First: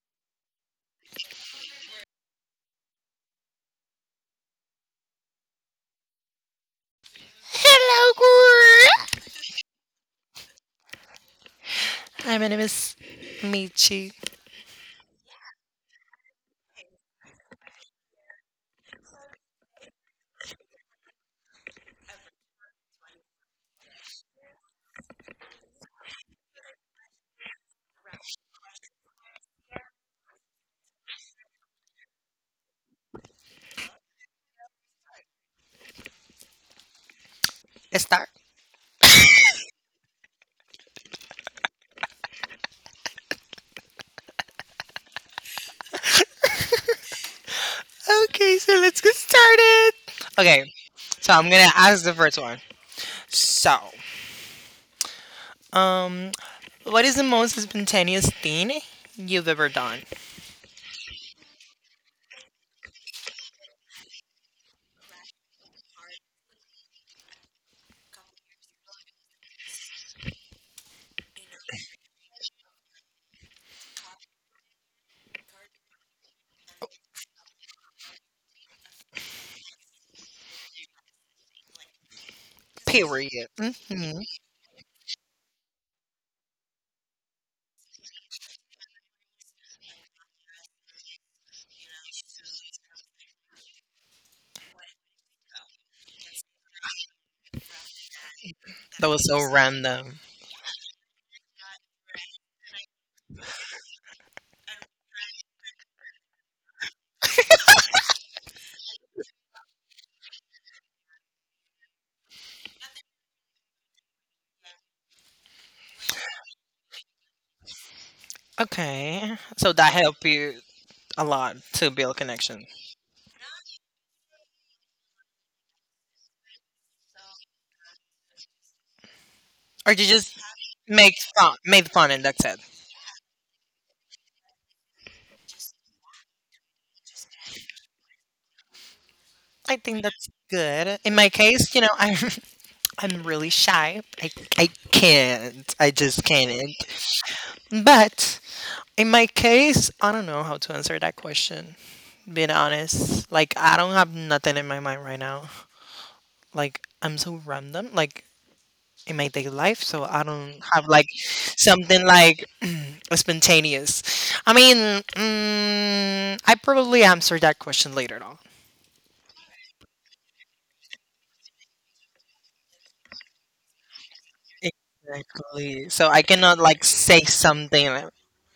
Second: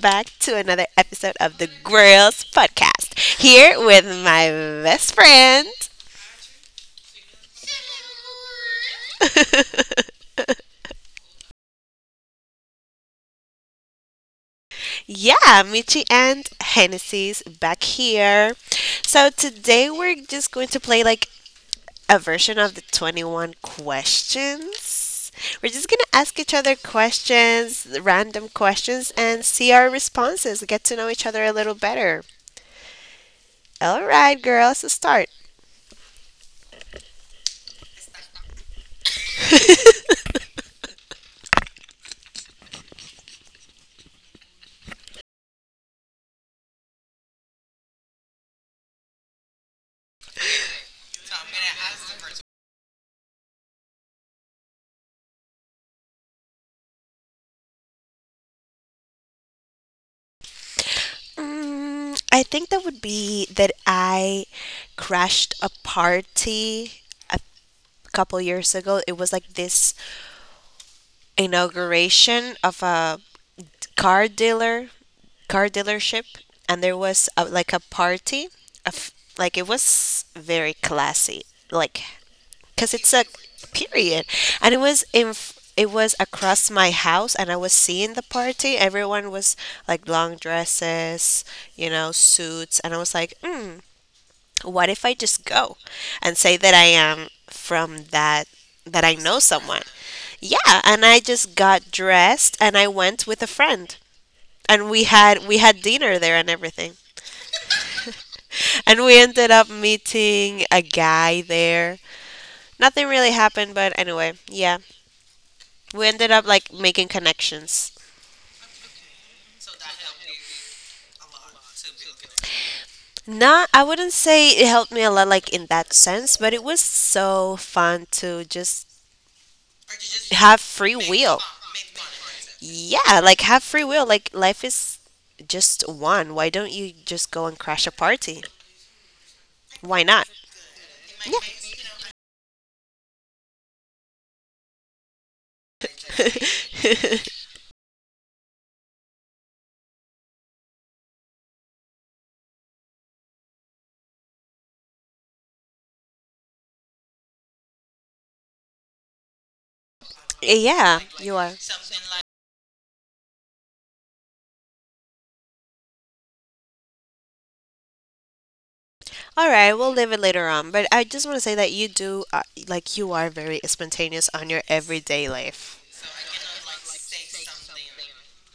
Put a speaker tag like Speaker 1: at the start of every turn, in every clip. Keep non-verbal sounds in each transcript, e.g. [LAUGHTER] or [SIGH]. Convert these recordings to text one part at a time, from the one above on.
Speaker 1: back to another episode of the Girls Podcast. Here with my best friend.
Speaker 2: Hello, girl.
Speaker 1: [LAUGHS]
Speaker 2: Hi, my name is Michi
Speaker 1: Yeah, Michi and Hennessy's back here. So today we're just going to play like a version of the 21 questions. We're just going to ask each other questions, random questions, and see our responses, get to know each other a little better. All right, girls, let's start.
Speaker 2: Star. Okay, so let's get started. Okay, so I'm gonna ask the first one. So, um, what is the most spontaneous thing you've ever done?
Speaker 1: I think that would be that I crashed a party a couple years ago. It was like this inauguration of a car dealer, car dealership, and there was a, like a party of like it was very classy, like because it's a
Speaker 2: Period. Hmm.
Speaker 1: period, and it was It was across my house, and I was seeing the party. Everyone was like long dresses, suits, and I was like, what if I just go and say that I am from that that
Speaker 2: That
Speaker 1: I
Speaker 2: was
Speaker 1: know
Speaker 2: so
Speaker 1: someone?
Speaker 2: random.
Speaker 1: Yeah, and I just got dressed and I went with a friend. And we had dinner there and everything. And we ended up meeting a guy there. Nothing really happened, but anyway, yeah. We ended up like making connections.
Speaker 2: Okay, so that helped you a lot to build connection,
Speaker 1: Not, I wouldn't say it helped me a lot, like in that sense, but it was so fun to just
Speaker 2: or you just
Speaker 1: have free
Speaker 2: make
Speaker 1: will.
Speaker 2: fun, made fun, and that's it.
Speaker 1: Yeah, like have free will. Like life is just one. Why don't you just go and crash a party?
Speaker 2: I think
Speaker 1: Why
Speaker 2: that's
Speaker 1: not?
Speaker 2: good. In my case, you know, I [LAUGHS] I'm really shy. I can't. I just can't.
Speaker 1: Yeah. [LAUGHS]
Speaker 2: But in my case, I don't know how to answer that question. Being honest, like I don't have nothing in my mind right now. Like I'm so random, like in my daily life, so I don't have
Speaker 1: Yeah,
Speaker 2: like
Speaker 1: you are.
Speaker 2: something like [CLEARS THROAT] spontaneous. I mean, I probably answer that question later on.
Speaker 1: All right, we'll leave it later on. But I just want to say that you do, like, you are very spontaneous on your everyday life.
Speaker 2: Exactly. So I cannot like say something like,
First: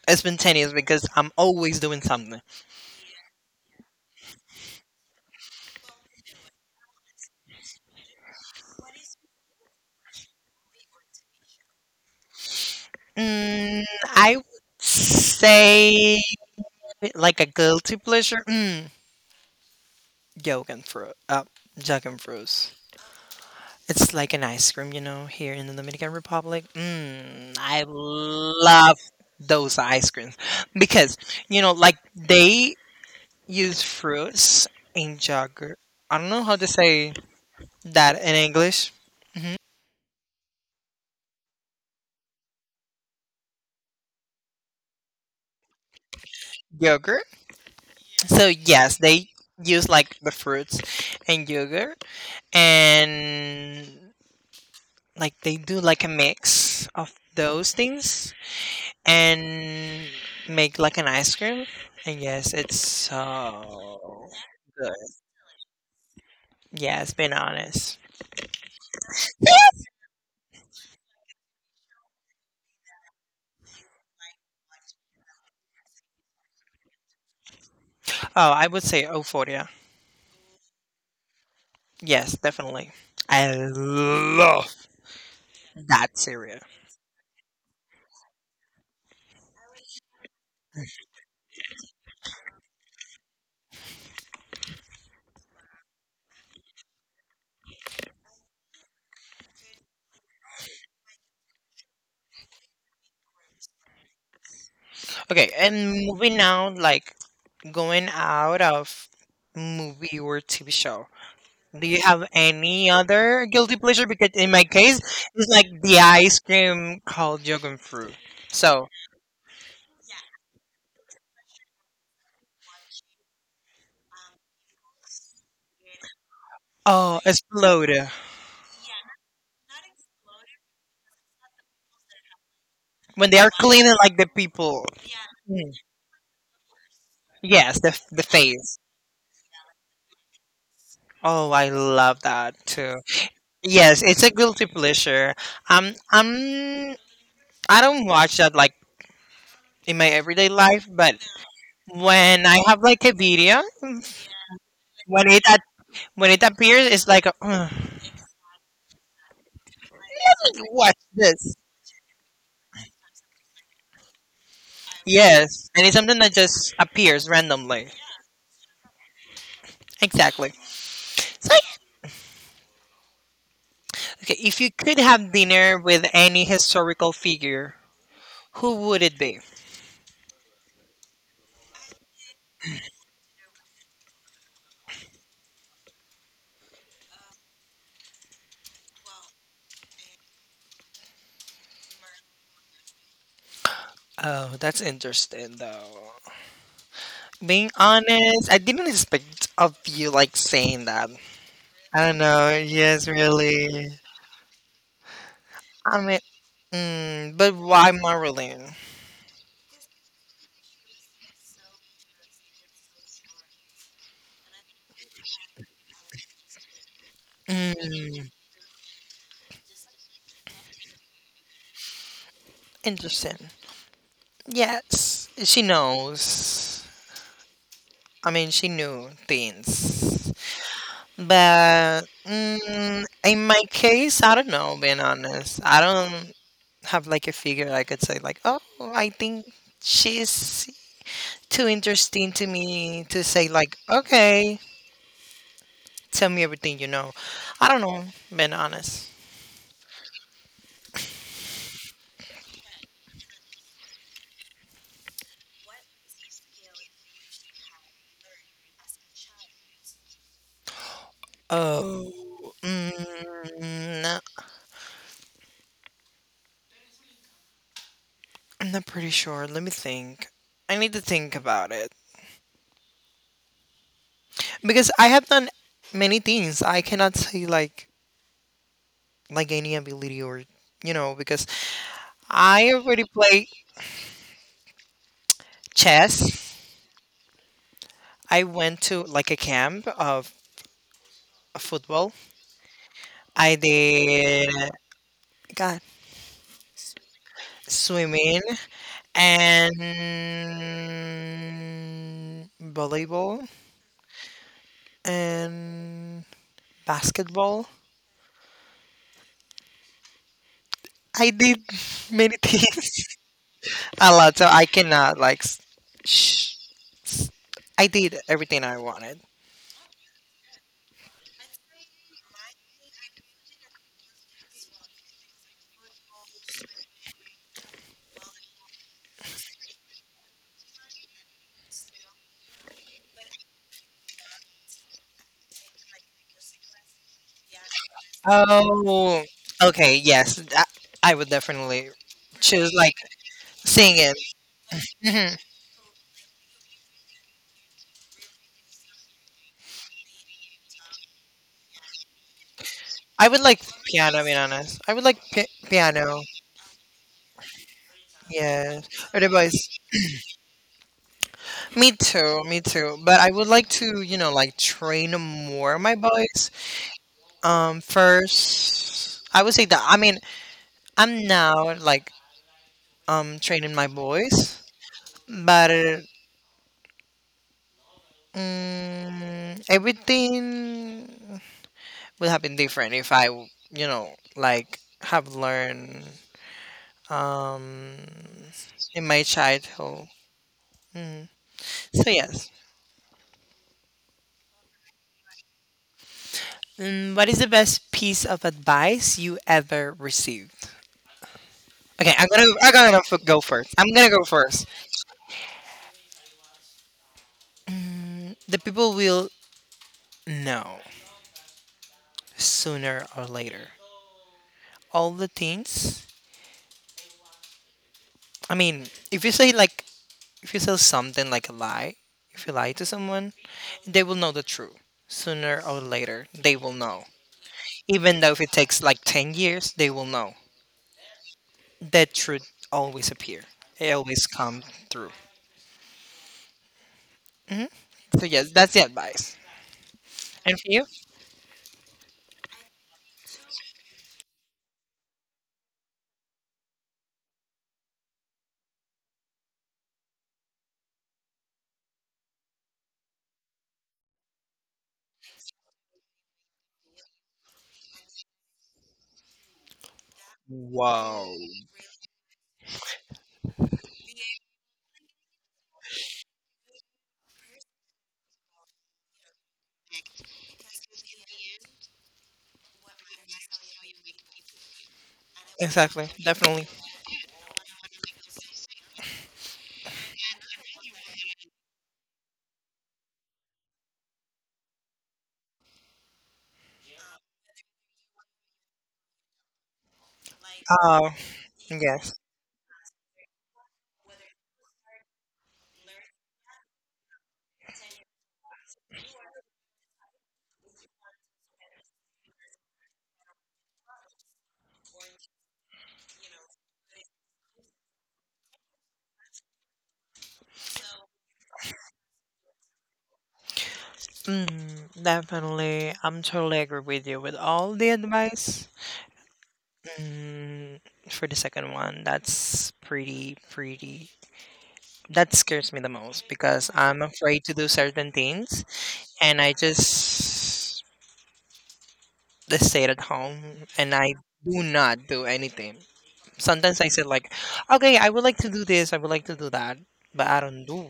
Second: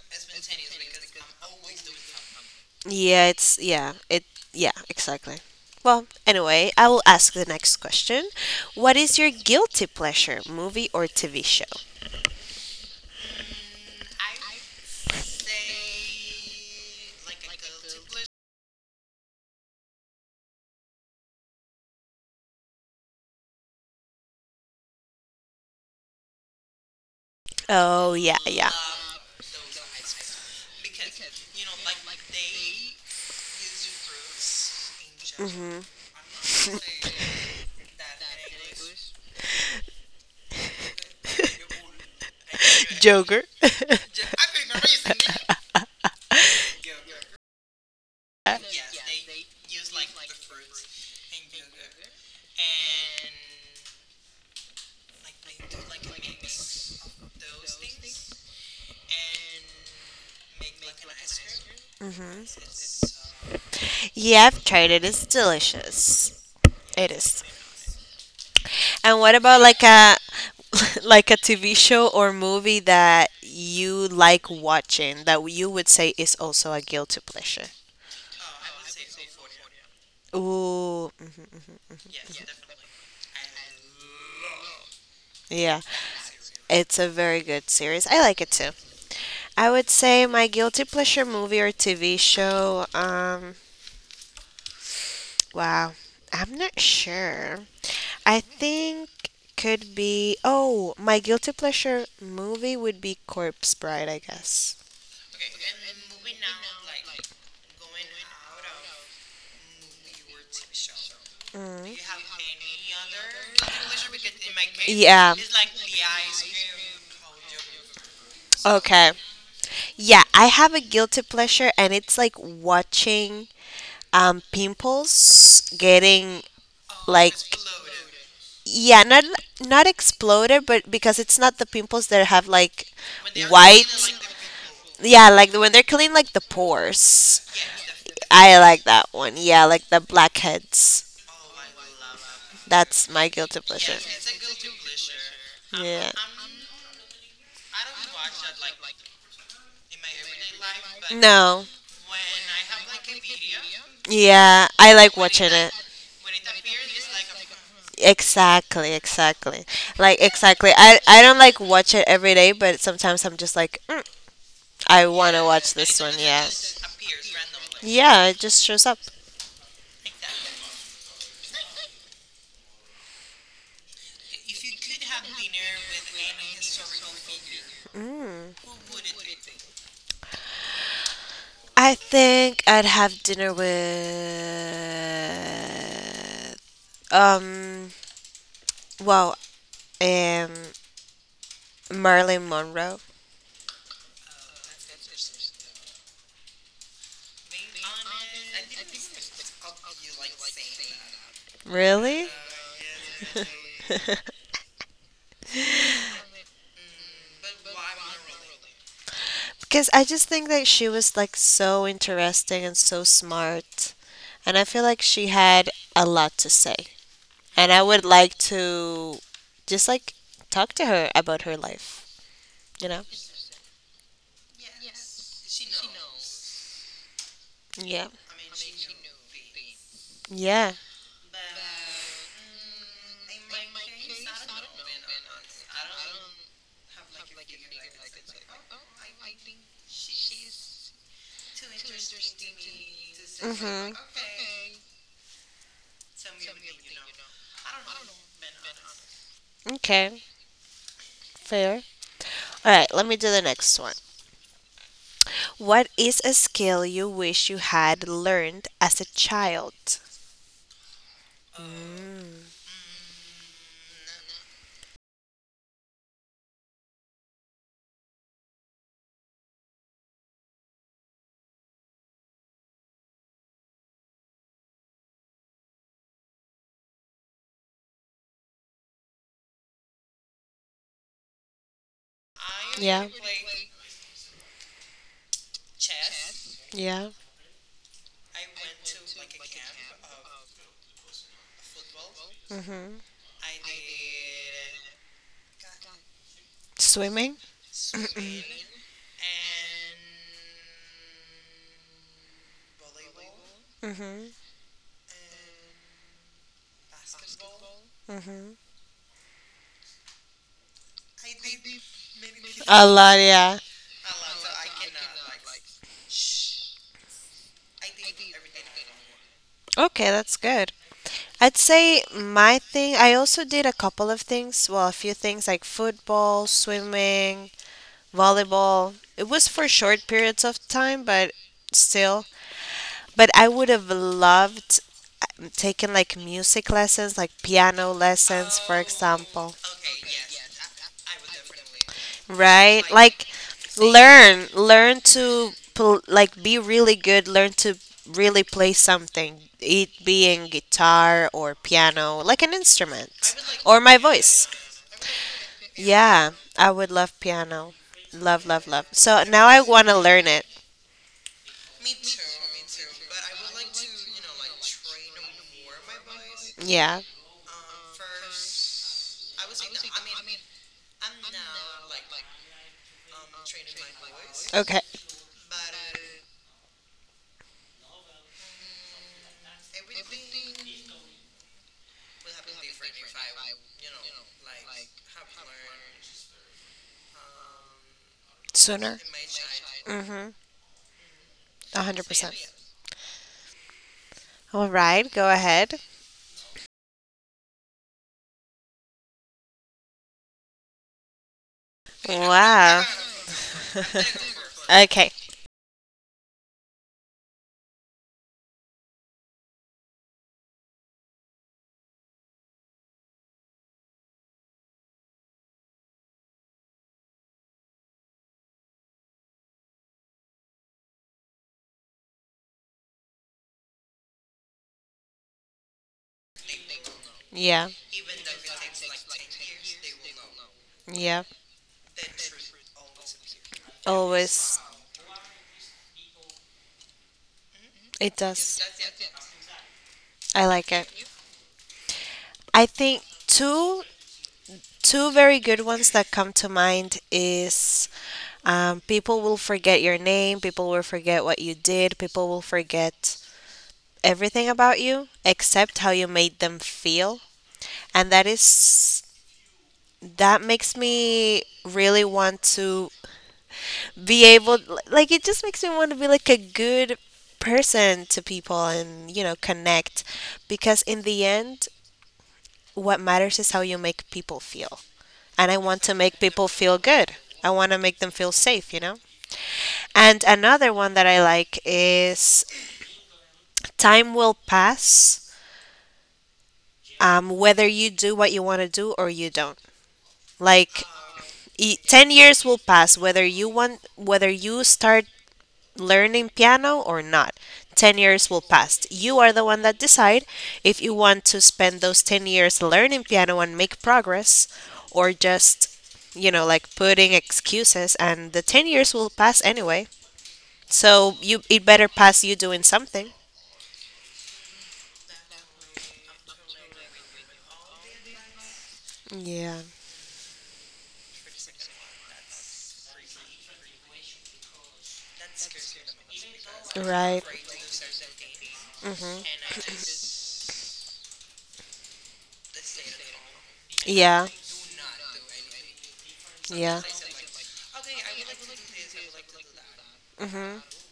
Speaker 2: spontaneous because I'm always doing something.
Speaker 1: Yeah, it's, yeah, it, yeah, exactly. Well, anyway, I will ask the next question. What is your guilty pleasure, movie or TV show?
Speaker 2: Mm, I would say like a guilty pleasure. Mm, Yogan fruit. Jug fruits. It's like an ice cream, you know, here in the Dominican Republic. Mm, I
Speaker 1: Oh, yeah, yeah.
Speaker 2: love those ice creams because, you know, like they use fruits in yogurt. I don't know how to say that in English. Mhm.
Speaker 1: Joker.
Speaker 2: Yogurt. So, yes, they use like the fruits and yogurt. And like they do like a mix of those things and make like an ice cream. And yes,
Speaker 1: Mm-hmm.
Speaker 2: it's so
Speaker 1: Yeah, I've tried
Speaker 2: good.
Speaker 1: it. It's delicious. It
Speaker 2: Yes, being
Speaker 1: is.
Speaker 2: honest.
Speaker 1: And what about like a [LAUGHS] like a TV show or movie that you like watching that you would say is also a guilty pleasure?
Speaker 2: Oh, I would say Euphoria.
Speaker 1: Ooh,
Speaker 2: Yes, definitely. I love
Speaker 1: yeah.
Speaker 2: that cereal.
Speaker 1: It's a very good series. I like it too. I would say my guilty pleasure movie or TV show, wow. I'm not sure. I think could be, oh, my guilty pleasure movie would be Corpse Bride, I guess.
Speaker 2: Okay, and moving now, like going out of movie or TV show. Do you
Speaker 1: Mm.
Speaker 2: have any other guilty pleasure? Because in my case,
Speaker 1: Yeah.
Speaker 2: it's like the ice cream called yogurt fruit. So
Speaker 1: Okay. Yeah, I have a guilty pleasure and it's like watching pimples getting
Speaker 2: Oh,
Speaker 1: like,
Speaker 2: explode.
Speaker 1: yeah, not exploded, but because it's not the pimples that have like
Speaker 2: When they are
Speaker 1: white.
Speaker 2: cleaning like the people.
Speaker 1: Yeah, like when
Speaker 2: Mm.
Speaker 1: they're clean, like the pores.
Speaker 2: Yes, the
Speaker 1: I
Speaker 2: face.
Speaker 1: like that one. Yeah, like the blackheads.
Speaker 2: Oh, I love that too.
Speaker 1: That's my guilty pleasure.
Speaker 2: Yes, it's a guilty pleasure.
Speaker 1: Yeah.
Speaker 2: I'm I don't watch that like in my everyday life, but
Speaker 1: No.
Speaker 2: when I have like a video,
Speaker 1: Yeah, I like
Speaker 2: when it
Speaker 1: watching
Speaker 2: at,
Speaker 1: it.
Speaker 2: when it appears, it's like a, "Ugh,
Speaker 1: Exactly, exactly. Like exactly.
Speaker 2: watch
Speaker 1: I don't
Speaker 2: this.
Speaker 1: like watch it every day, but sometimes I'm just like, I want to
Speaker 2: Yes,
Speaker 1: watch
Speaker 2: and it's
Speaker 1: this one.
Speaker 2: something that
Speaker 1: Yeah.
Speaker 2: just appears randomly.
Speaker 1: Yeah, it just shows up.
Speaker 2: Exactly. So, okay, if you could have dinner with any historical figure,
Speaker 1: Mm.
Speaker 2: who would it be?
Speaker 1: I think I'd have dinner with, um well, um Marilyn Monroe.
Speaker 2: Oh, that's interesting though. Being honest, I didn't expect of you like saying that. I don't
Speaker 1: Really?
Speaker 2: know. Yes, really.
Speaker 1: [LAUGHS]
Speaker 2: I mean, but why Marilyn?
Speaker 1: Because I just think that she was like so interesting and so smart. And I feel like she had a lot to say. And I would
Speaker 2: Mm,
Speaker 1: like to just like talk to her about her life, you know?
Speaker 2: interesting. Yes, she knows.
Speaker 1: Yeah.
Speaker 2: I mean, she knew things.
Speaker 1: Yeah.
Speaker 2: But mm, in my case, I don't know, being honest. I don't have like a figure I could say, like, oh, I think she's too interesting to me to say like,
Speaker 1: Mm-hmm.
Speaker 2: okay, tell me everything you know. I don't know, being honest.
Speaker 1: Okay. Fair. All right, let me do the next one. What is a skill you wish you had learned as a child?
Speaker 2: Oh,
Speaker 1: Mm.
Speaker 2: no, I'm not pretty sure. Let me think. I need to think about it because I have done many things. I cannot say like any ability or you know because I already
Speaker 1: Yeah.
Speaker 2: play chess.
Speaker 1: Yeah.
Speaker 2: I went to like a camp of football.
Speaker 1: Mhm.
Speaker 2: I did God
Speaker 1: Swimming.
Speaker 2: swimming. And volleyball
Speaker 1: Mhm.
Speaker 2: and basketball.
Speaker 1: Mhm.
Speaker 2: I did [LAUGHS] many
Speaker 1: A
Speaker 2: things,
Speaker 1: lot. Yeah.
Speaker 2: [LAUGHS] a lot. So I cannot like. S- Sh- s- I did everything I wanted.
Speaker 1: Okay, that's good. I'd say my thing. I also did a couple of things. Well, a few things like football, swimming, volleyball. It was for short periods of time, but still. But I would have loved taking like music lessons, like piano lessons, for
Speaker 2: Oh,
Speaker 1: example.
Speaker 2: okay. Yes, I would definitely choose
Speaker 1: Right?
Speaker 2: like
Speaker 1: Like
Speaker 2: singing.
Speaker 1: learn
Speaker 2: Hmm.
Speaker 1: to like be really good, learn to really play something, it being guitar or piano, like an
Speaker 2: I
Speaker 1: instrument
Speaker 2: would like
Speaker 1: or my
Speaker 2: piano. Being
Speaker 1: voice.
Speaker 2: honest, I would like piano.
Speaker 1: Yeah, I would love piano. Love, love, love.
Speaker 2: Yes, or
Speaker 1: So
Speaker 2: the
Speaker 1: now I
Speaker 2: voice.
Speaker 1: want to learn it.
Speaker 2: Me too. But I would like to, you know, like train more my boys.
Speaker 1: Yeah.
Speaker 2: First, I would say that. I mean, I'm now like training my boys,
Speaker 1: Okay.
Speaker 2: but mm, everything would have been different if I, you know, like have learned um
Speaker 1: Sooner.
Speaker 2: in my childhood.
Speaker 1: Mhm.
Speaker 2: Mm. So
Speaker 1: 100%.
Speaker 2: yes,
Speaker 1: All right, go ahead.
Speaker 2: mm, what is the best piece of advice you ever received? Okay,
Speaker 1: Wow.
Speaker 2: go first. I'm gonna go first.
Speaker 1: Okay.
Speaker 2: The people will know sooner or later. All the things. I mean, if you say like if you say something like a lie, if you lie to someone, they will know the truth sooner or later. They will know.
Speaker 1: Yeah.
Speaker 2: Even though if it takes like 10 years, they will know.
Speaker 1: Yeah.
Speaker 2: The truth always appear. It always
Speaker 1: Always.
Speaker 2: come through. Hmm.
Speaker 1: It
Speaker 2: So yes,
Speaker 1: does.
Speaker 2: that's the advice.
Speaker 1: I
Speaker 2: And
Speaker 1: like
Speaker 2: for
Speaker 1: it.
Speaker 2: you?
Speaker 1: I think two very good ones that come to mind is, people will forget your name, people will forget what you did, people will forget everything about you except how you made them feel. And that is, that makes
Speaker 2: Wow.
Speaker 1: me really want to be able, like it just makes me want to be like a good person to people and connect, because in the end what matters is how you make people feel. And I want to
Speaker 2: Exactly.
Speaker 1: make people
Speaker 2: Definitely.
Speaker 1: feel good. I want to make them feel safe, you know? And another one that I like is time will pass, whether you do what you want to do or you don't. Like,
Speaker 2: Uh, yeah.
Speaker 1: 10 years will pass, whether you want, whether you start learning piano or not. 10 years will pass. You are the one that decide if you want to spend those 10 years learning piano and make progress, or just, like putting excuses, and the 10 years will pass anyway. So you it better pass you doing something.
Speaker 2: Mm, definitely. I'm totally agree with you with all the advice.
Speaker 1: Yeah.
Speaker 2: Mm, for the second one, that's pretty. That scares me the most because I'm
Speaker 1: Right.
Speaker 2: afraid to do certain things and I just stay at home and I
Speaker 1: Yeah.
Speaker 2: do not do anything.
Speaker 1: Yeah.
Speaker 2: Sometimes I said like, okay, I would like to do this, I would like to do that, but I
Speaker 1: Mhm.
Speaker 2: don't do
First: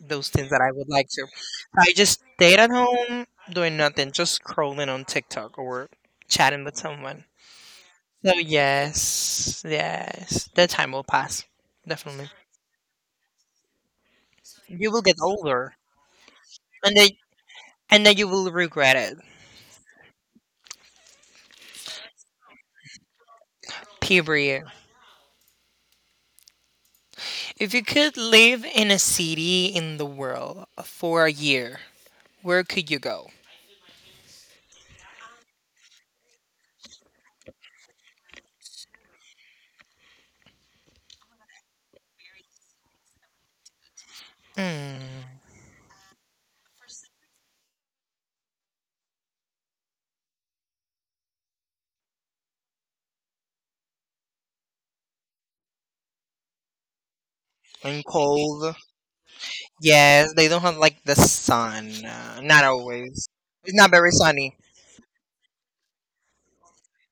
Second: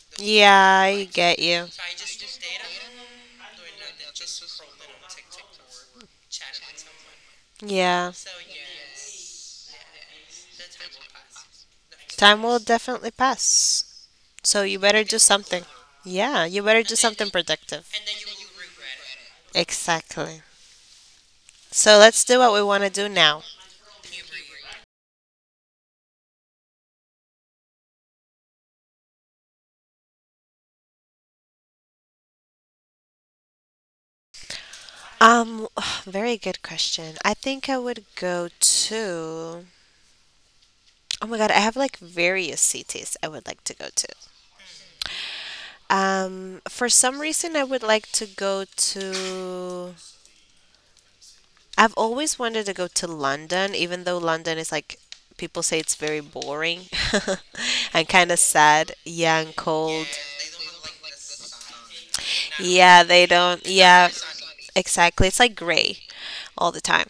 Speaker 2: those things
Speaker 1: Yeah,
Speaker 2: that I would
Speaker 1: I
Speaker 2: like to.
Speaker 1: get you.
Speaker 2: I just stayed at home doing nothing, just scrolling on TikTok or chatting with someone.
Speaker 1: Yeah.
Speaker 2: So yes, the time will pass. Definitely,
Speaker 1: Time will definitely pass. So you
Speaker 2: you will
Speaker 1: better
Speaker 2: get
Speaker 1: do something.
Speaker 2: older,
Speaker 1: Yeah, you better
Speaker 2: and
Speaker 1: do
Speaker 2: then
Speaker 1: something productive.
Speaker 2: and then you will regret it.
Speaker 1: Exactly. So let's do what we want to do now.
Speaker 2: Period. If you could live in a city in the world for a year, where could you go?
Speaker 1: Um, [SIGHS] Very good question. I think I would go to. Oh my God, I have like various cities I would like to go to.
Speaker 2: Mm,
Speaker 1: For some reason, I would like to go to. I've always wanted to go to London, even though London is like, people say it's very boring [LAUGHS]
Speaker 2: in
Speaker 1: and kind of
Speaker 2: cold.
Speaker 1: sad. Yeah, and cold.
Speaker 2: Yes, they don't have like the sun. Not
Speaker 1: Yeah, they
Speaker 2: always.
Speaker 1: don't.
Speaker 2: It's not
Speaker 1: Yeah,
Speaker 2: very sunny.
Speaker 1: exactly. It's like gray all the time.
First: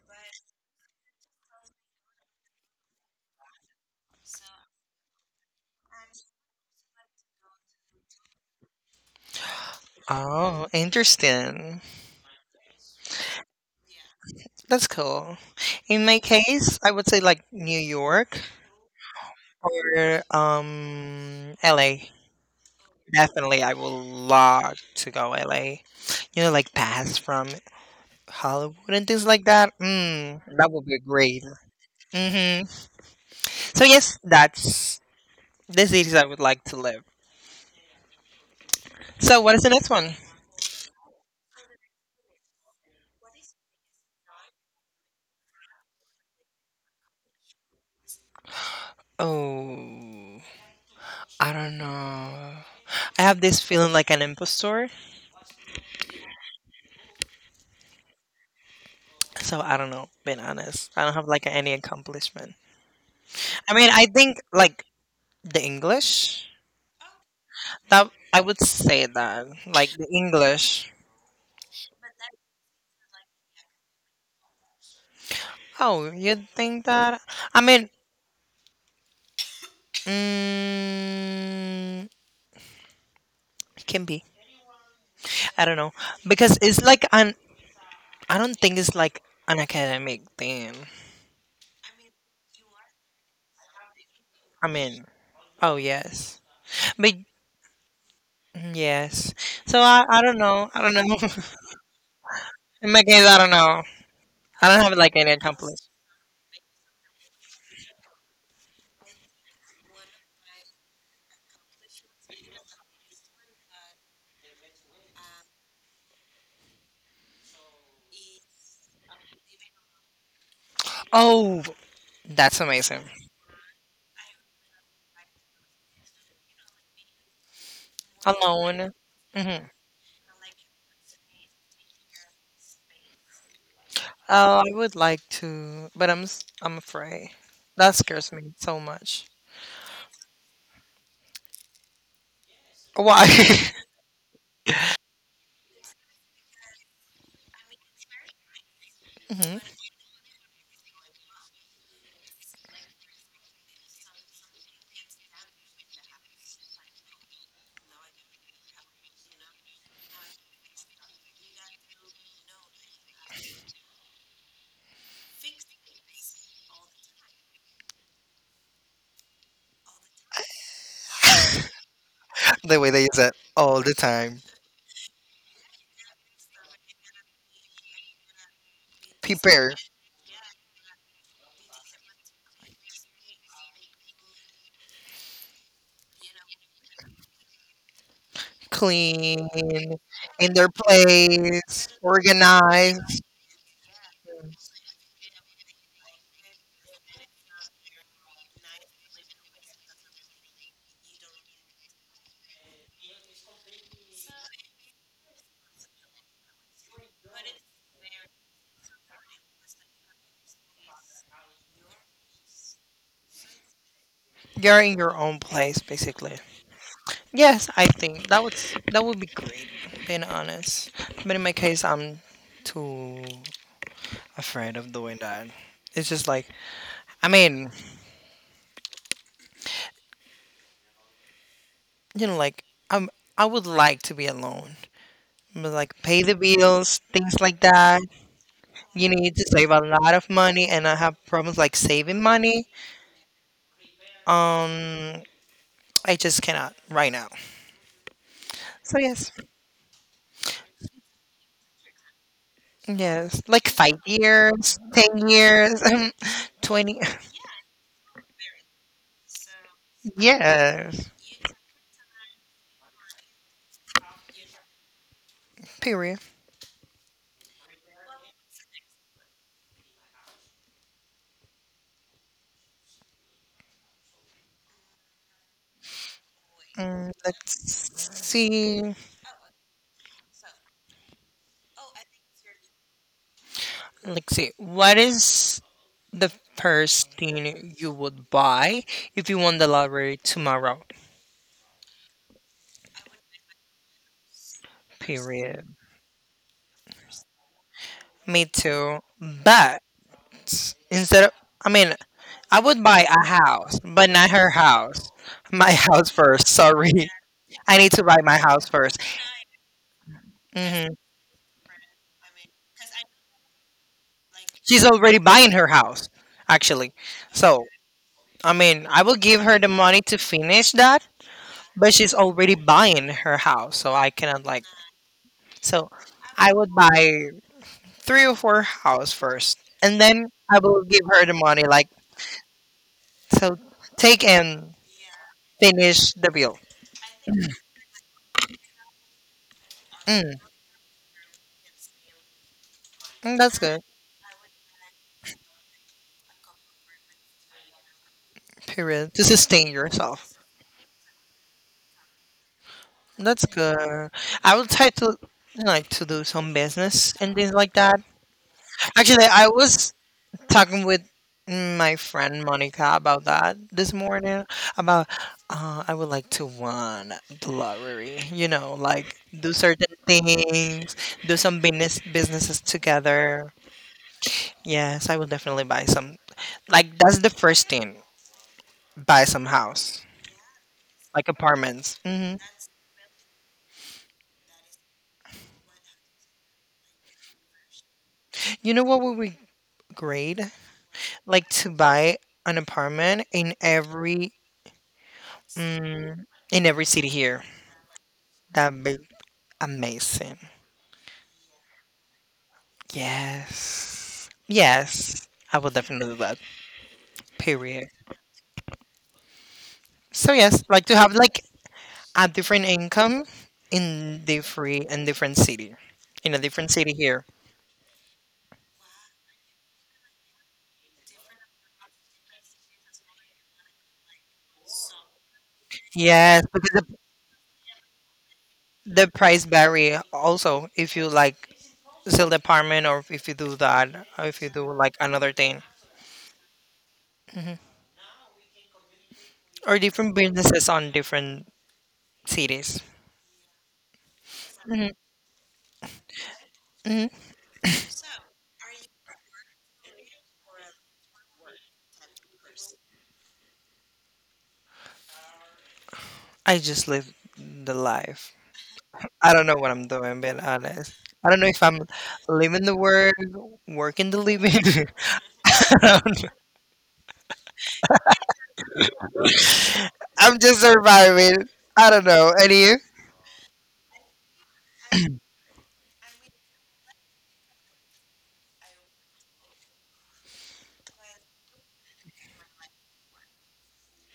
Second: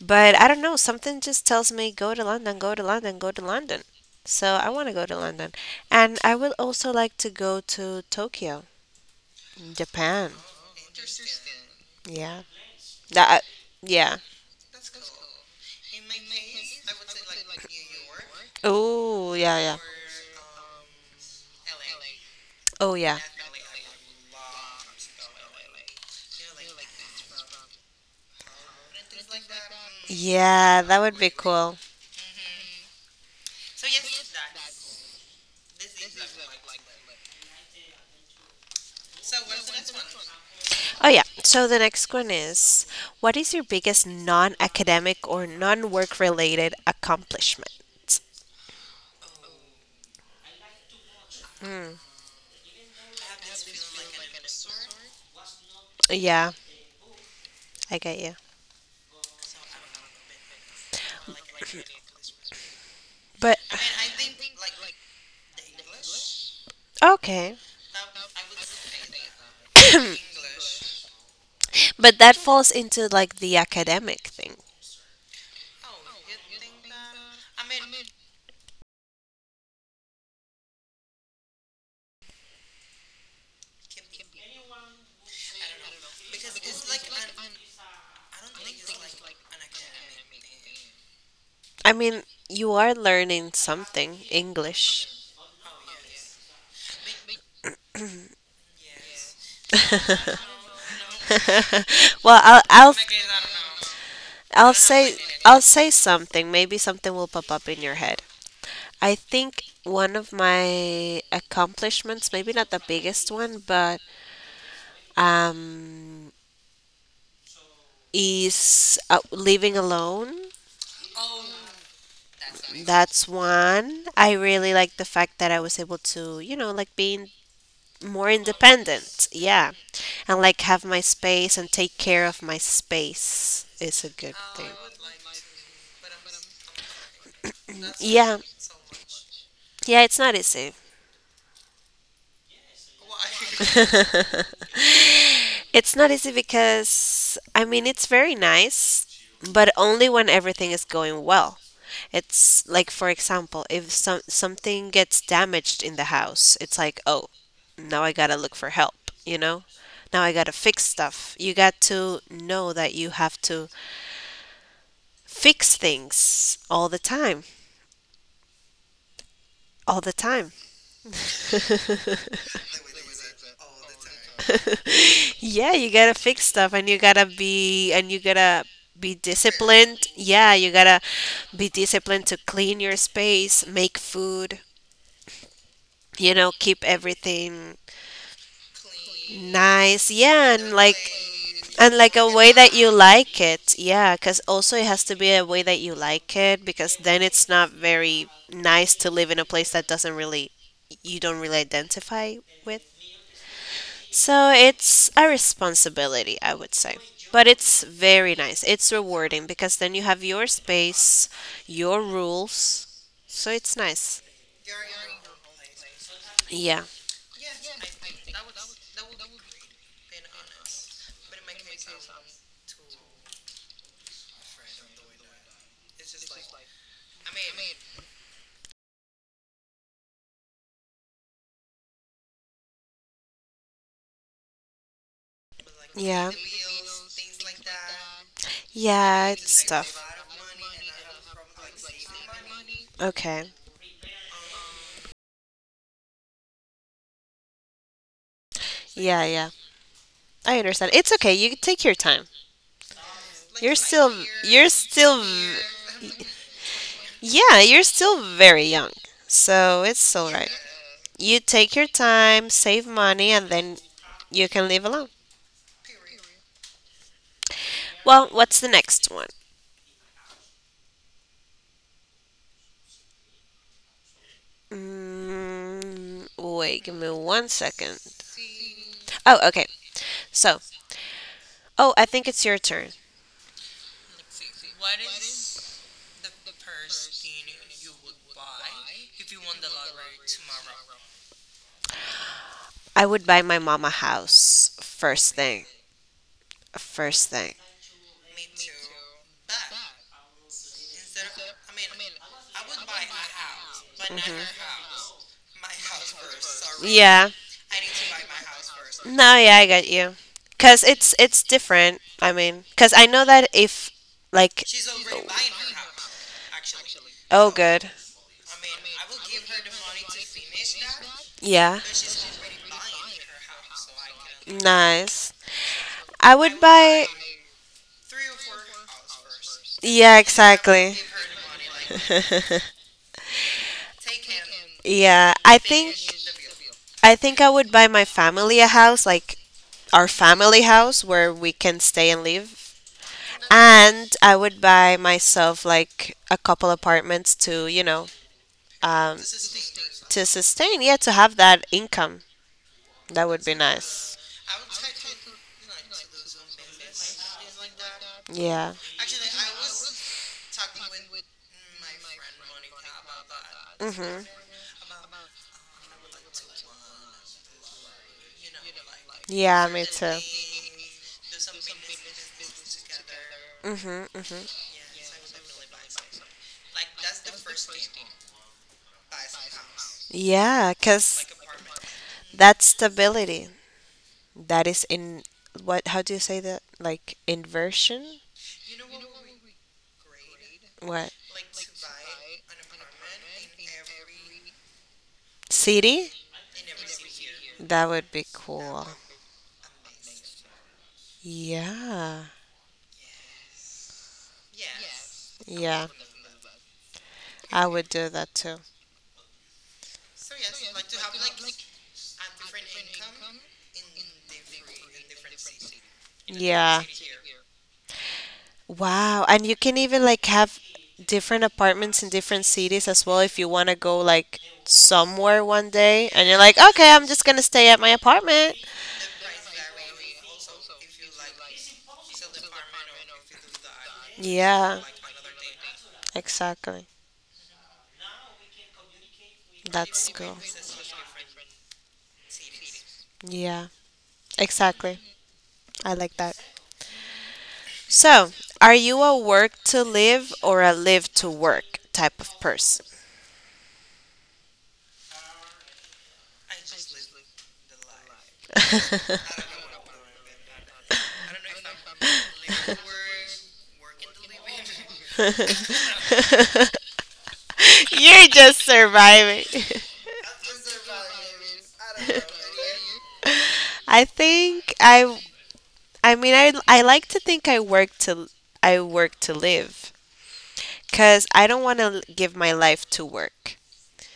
Speaker 1: But I don't know, something just tells me go to London, go to London, go to London. So I want to go to London. And I would also like to go to Tokyo, Japan.
Speaker 2: Oh, interesting.
Speaker 1: Yeah. That. Yeah.
Speaker 2: That's cool. In my case, I would say like New York
Speaker 1: Oh, yeah, yeah.
Speaker 2: or LA.
Speaker 1: Oh, yeah.
Speaker 2: Definitely, I would love to go LA. You know, like pass from Hollywood and things like that. Mm, that
Speaker 1: Yeah,
Speaker 2: would be
Speaker 1: that would be
Speaker 2: great.
Speaker 1: cool.
Speaker 2: Mm-hmm. So yes, that's the cities I would like to live. So what is the next one?
Speaker 1: Oh, yeah. So the next one is, what is your biggest non academic or non work related accomplishment?
Speaker 2: Oh, I don't
Speaker 1: Mm,
Speaker 2: know. I have this feeling like an impostor.
Speaker 1: yeah, I get you.
Speaker 2: So I don't know, being honest. I don't have like any accomplishment.
Speaker 1: But
Speaker 2: I mean, I think like the English,
Speaker 1: okay.
Speaker 2: that I would say that. Like the English.
Speaker 1: But that falls into like the academic thing.
Speaker 2: Oh, you think that? I mean, mm, can be. I don't know. Because it's like an, I don't think it's like an academic thing.
Speaker 1: I mean, you are learning something,
Speaker 2: I mean,
Speaker 1: English.
Speaker 2: oh, yes. But yes. So I don't know. I don't know. [LAUGHS]
Speaker 1: [LAUGHS] Well,
Speaker 2: In my case, I don't know. I
Speaker 1: I'll
Speaker 2: don't have like
Speaker 1: say
Speaker 2: any
Speaker 1: I'll
Speaker 2: accomplishment.
Speaker 1: say something. Maybe something will pop up in your head. I think one of my accomplishments, maybe not the biggest one, but, um, is, living alone.
Speaker 2: Oh, that's amazing.
Speaker 1: That's one. I really like the fact that I was able to, like being more
Speaker 2: Alone.
Speaker 1: independent.
Speaker 2: Hmm.
Speaker 1: Yeah. And like have my space and take care of my space is a good
Speaker 2: Oh,
Speaker 1: thing.
Speaker 2: I would like to, but I'm afraid. That scares
Speaker 1: Yeah.
Speaker 2: me so much.
Speaker 1: Yeah, it's not easy.
Speaker 2: Why? [LAUGHS]
Speaker 1: [LAUGHS] It's not easy because, I mean, it's very nice,
Speaker 2: Hmm.
Speaker 1: but only when everything is going well. It's like, for example, if something gets damaged in the house, it's like, oh, now I gotta look for help, you know? Now I gotta fix stuff. You got to know that you have to fix things all the time. All the time.
Speaker 2: The way they use it all the time.
Speaker 1: Yeah, you gotta fix stuff and you gotta be
Speaker 2: Prepare,
Speaker 1: disciplined. Yeah, you gotta be disciplined to clean your space, make food, keep everything
Speaker 2: clean,
Speaker 1: nice.
Speaker 2: in
Speaker 1: Yeah,
Speaker 2: their place,
Speaker 1: and like a way that you
Speaker 2: organized.
Speaker 1: like it. Yeah, cuz also it has to be a way that you like it, because then it's not very nice to live in a place that doesn't really you don't really identify with. So it's a responsibility, I would say. But it's very nice. It's rewarding because then you have your space, your rules. So it's nice.
Speaker 2: You're in your own place, basically.
Speaker 1: Yeah.
Speaker 2: Yes, I think that that would be great, being honest. But in my case, I'm too afraid of doing that. It's just like I mean, you know, like I'm I would like to be alone. But like pay
Speaker 1: Yeah.
Speaker 2: the bills, things like that. You
Speaker 1: Yeah,
Speaker 2: need to
Speaker 1: it's
Speaker 2: save a
Speaker 1: tough.
Speaker 2: lot of money and I have problems like saving money.
Speaker 1: Okay.
Speaker 2: Um I just cannot right now. So
Speaker 1: Yeah,
Speaker 2: yes.
Speaker 1: yeah. I understand. It's okay. You can take your time.
Speaker 2: Yes. Like
Speaker 1: You're
Speaker 2: five
Speaker 1: still you're
Speaker 2: years,
Speaker 1: still
Speaker 2: 10 years, [LAUGHS] 20
Speaker 1: yeah, you're still very young. So it's
Speaker 2: [LAUGHS]
Speaker 1: all right.
Speaker 2: yes.
Speaker 1: You take your time, save money, and then you can live alone.
Speaker 2: Period.
Speaker 1: Well, what's the next one? Wait, give me
Speaker 2: Mm,
Speaker 1: one second.
Speaker 2: let's see.
Speaker 1: Oh, okay. So, oh, I think it's your turn.
Speaker 2: Let's see. What is the first thing you would buy if you won the lottery tomorrow?
Speaker 1: I would buy my mom a house, first thing.
Speaker 2: Period.
Speaker 1: First thing.
Speaker 2: Me too. But instead of, I mean, I would buy a house, but not her house. My [LAUGHS] house first. Sorry.
Speaker 1: Yeah.
Speaker 2: I need to buy my house 1st.
Speaker 1: No, yeah, I get you, cause
Speaker 2: Hmm.
Speaker 1: it's different. I mean, cause I know that if like,
Speaker 2: She's already buying her house, actually.
Speaker 1: oh
Speaker 2: So,
Speaker 1: good.
Speaker 2: I mean, I will give her the money to finish that,
Speaker 1: Yeah.
Speaker 2: but she's already buying her house. So I cannot, like,
Speaker 1: Nice.
Speaker 2: so
Speaker 1: I
Speaker 2: I
Speaker 1: would
Speaker 2: would
Speaker 1: buy.
Speaker 2: buy three or four house first, and
Speaker 1: Yeah,
Speaker 2: then I will
Speaker 1: exactly.
Speaker 2: give her the money, like,
Speaker 1: [LAUGHS]
Speaker 2: so take and
Speaker 1: Yeah, I think
Speaker 2: finish the bill.
Speaker 1: I think I would buy my family a house, like our
Speaker 2: Mm,
Speaker 1: family house where we can stay and live.
Speaker 2: mm, that's good.
Speaker 1: And I would buy myself like a couple apartments to,
Speaker 2: Period.
Speaker 1: um
Speaker 2: To sustain
Speaker 1: to
Speaker 2: yourself.
Speaker 1: sustain, yeah, to have that income. That would
Speaker 2: That's
Speaker 1: be
Speaker 2: good.
Speaker 1: nice.
Speaker 2: I would try to like to do some business and things like that.
Speaker 1: Yeah.
Speaker 2: Actually, I was talking with my friend Monica about that this
Speaker 1: Mhm.
Speaker 2: morning. About I would like to win the lottery. You know, like do
Speaker 1: Yeah, me
Speaker 2: certain
Speaker 1: too.
Speaker 2: things, do some businesses together.
Speaker 1: Mhm. Mhm.
Speaker 2: Yes, I will definitely buy some. Like that's the first thing. Buy some house,
Speaker 1: Yeah, cuz
Speaker 2: like apartments. Hmm.
Speaker 1: that's stability. That is in, what? How do you say that? Like inversion?
Speaker 2: You know what would be great?
Speaker 1: What
Speaker 2: Like to buy an apartment in every
Speaker 1: city?
Speaker 2: mm, in every city here.
Speaker 1: That would be
Speaker 2: That'd
Speaker 1: cool.
Speaker 2: be amazing.
Speaker 1: Yeah.
Speaker 2: Yes. Yes. I will
Speaker 1: Yeah.
Speaker 2: definitely do that.
Speaker 1: I would
Speaker 2: Period.
Speaker 1: do that too.
Speaker 2: So yes, like to have like a different income in the free in different city. In a different
Speaker 1: Yeah.
Speaker 2: city here.
Speaker 1: Wow. And you can even like have different apartments in different cities as well, if you want to go like somewhere one day and you're
Speaker 2: Yes.
Speaker 1: like, okay, I'm just going to stay at my apartment.
Speaker 2: The price vary also if you like sell the apartment or if you do that or if you do
Speaker 1: Yeah,
Speaker 2: like another thing.
Speaker 1: exactly.
Speaker 2: Or
Speaker 1: That's
Speaker 2: different
Speaker 1: cool.
Speaker 2: businesses on different cities.
Speaker 1: Yeah,
Speaker 2: Hmm.
Speaker 1: exactly. I like that.
Speaker 2: Hmm.
Speaker 1: So, are you a work to live or a live to work type of person?
Speaker 2: I just live the life.
Speaker 1: [LAUGHS]
Speaker 2: I don't know what I'm doing, being honest. I don't know if I'm living the work, working the living. [LAUGHS] I don't-
Speaker 1: You're just surviving. [LAUGHS]
Speaker 2: I'm just surviving. I don't know. And you?
Speaker 1: I think I mean, I like to think I work to live cuz I don't want to give my life to work.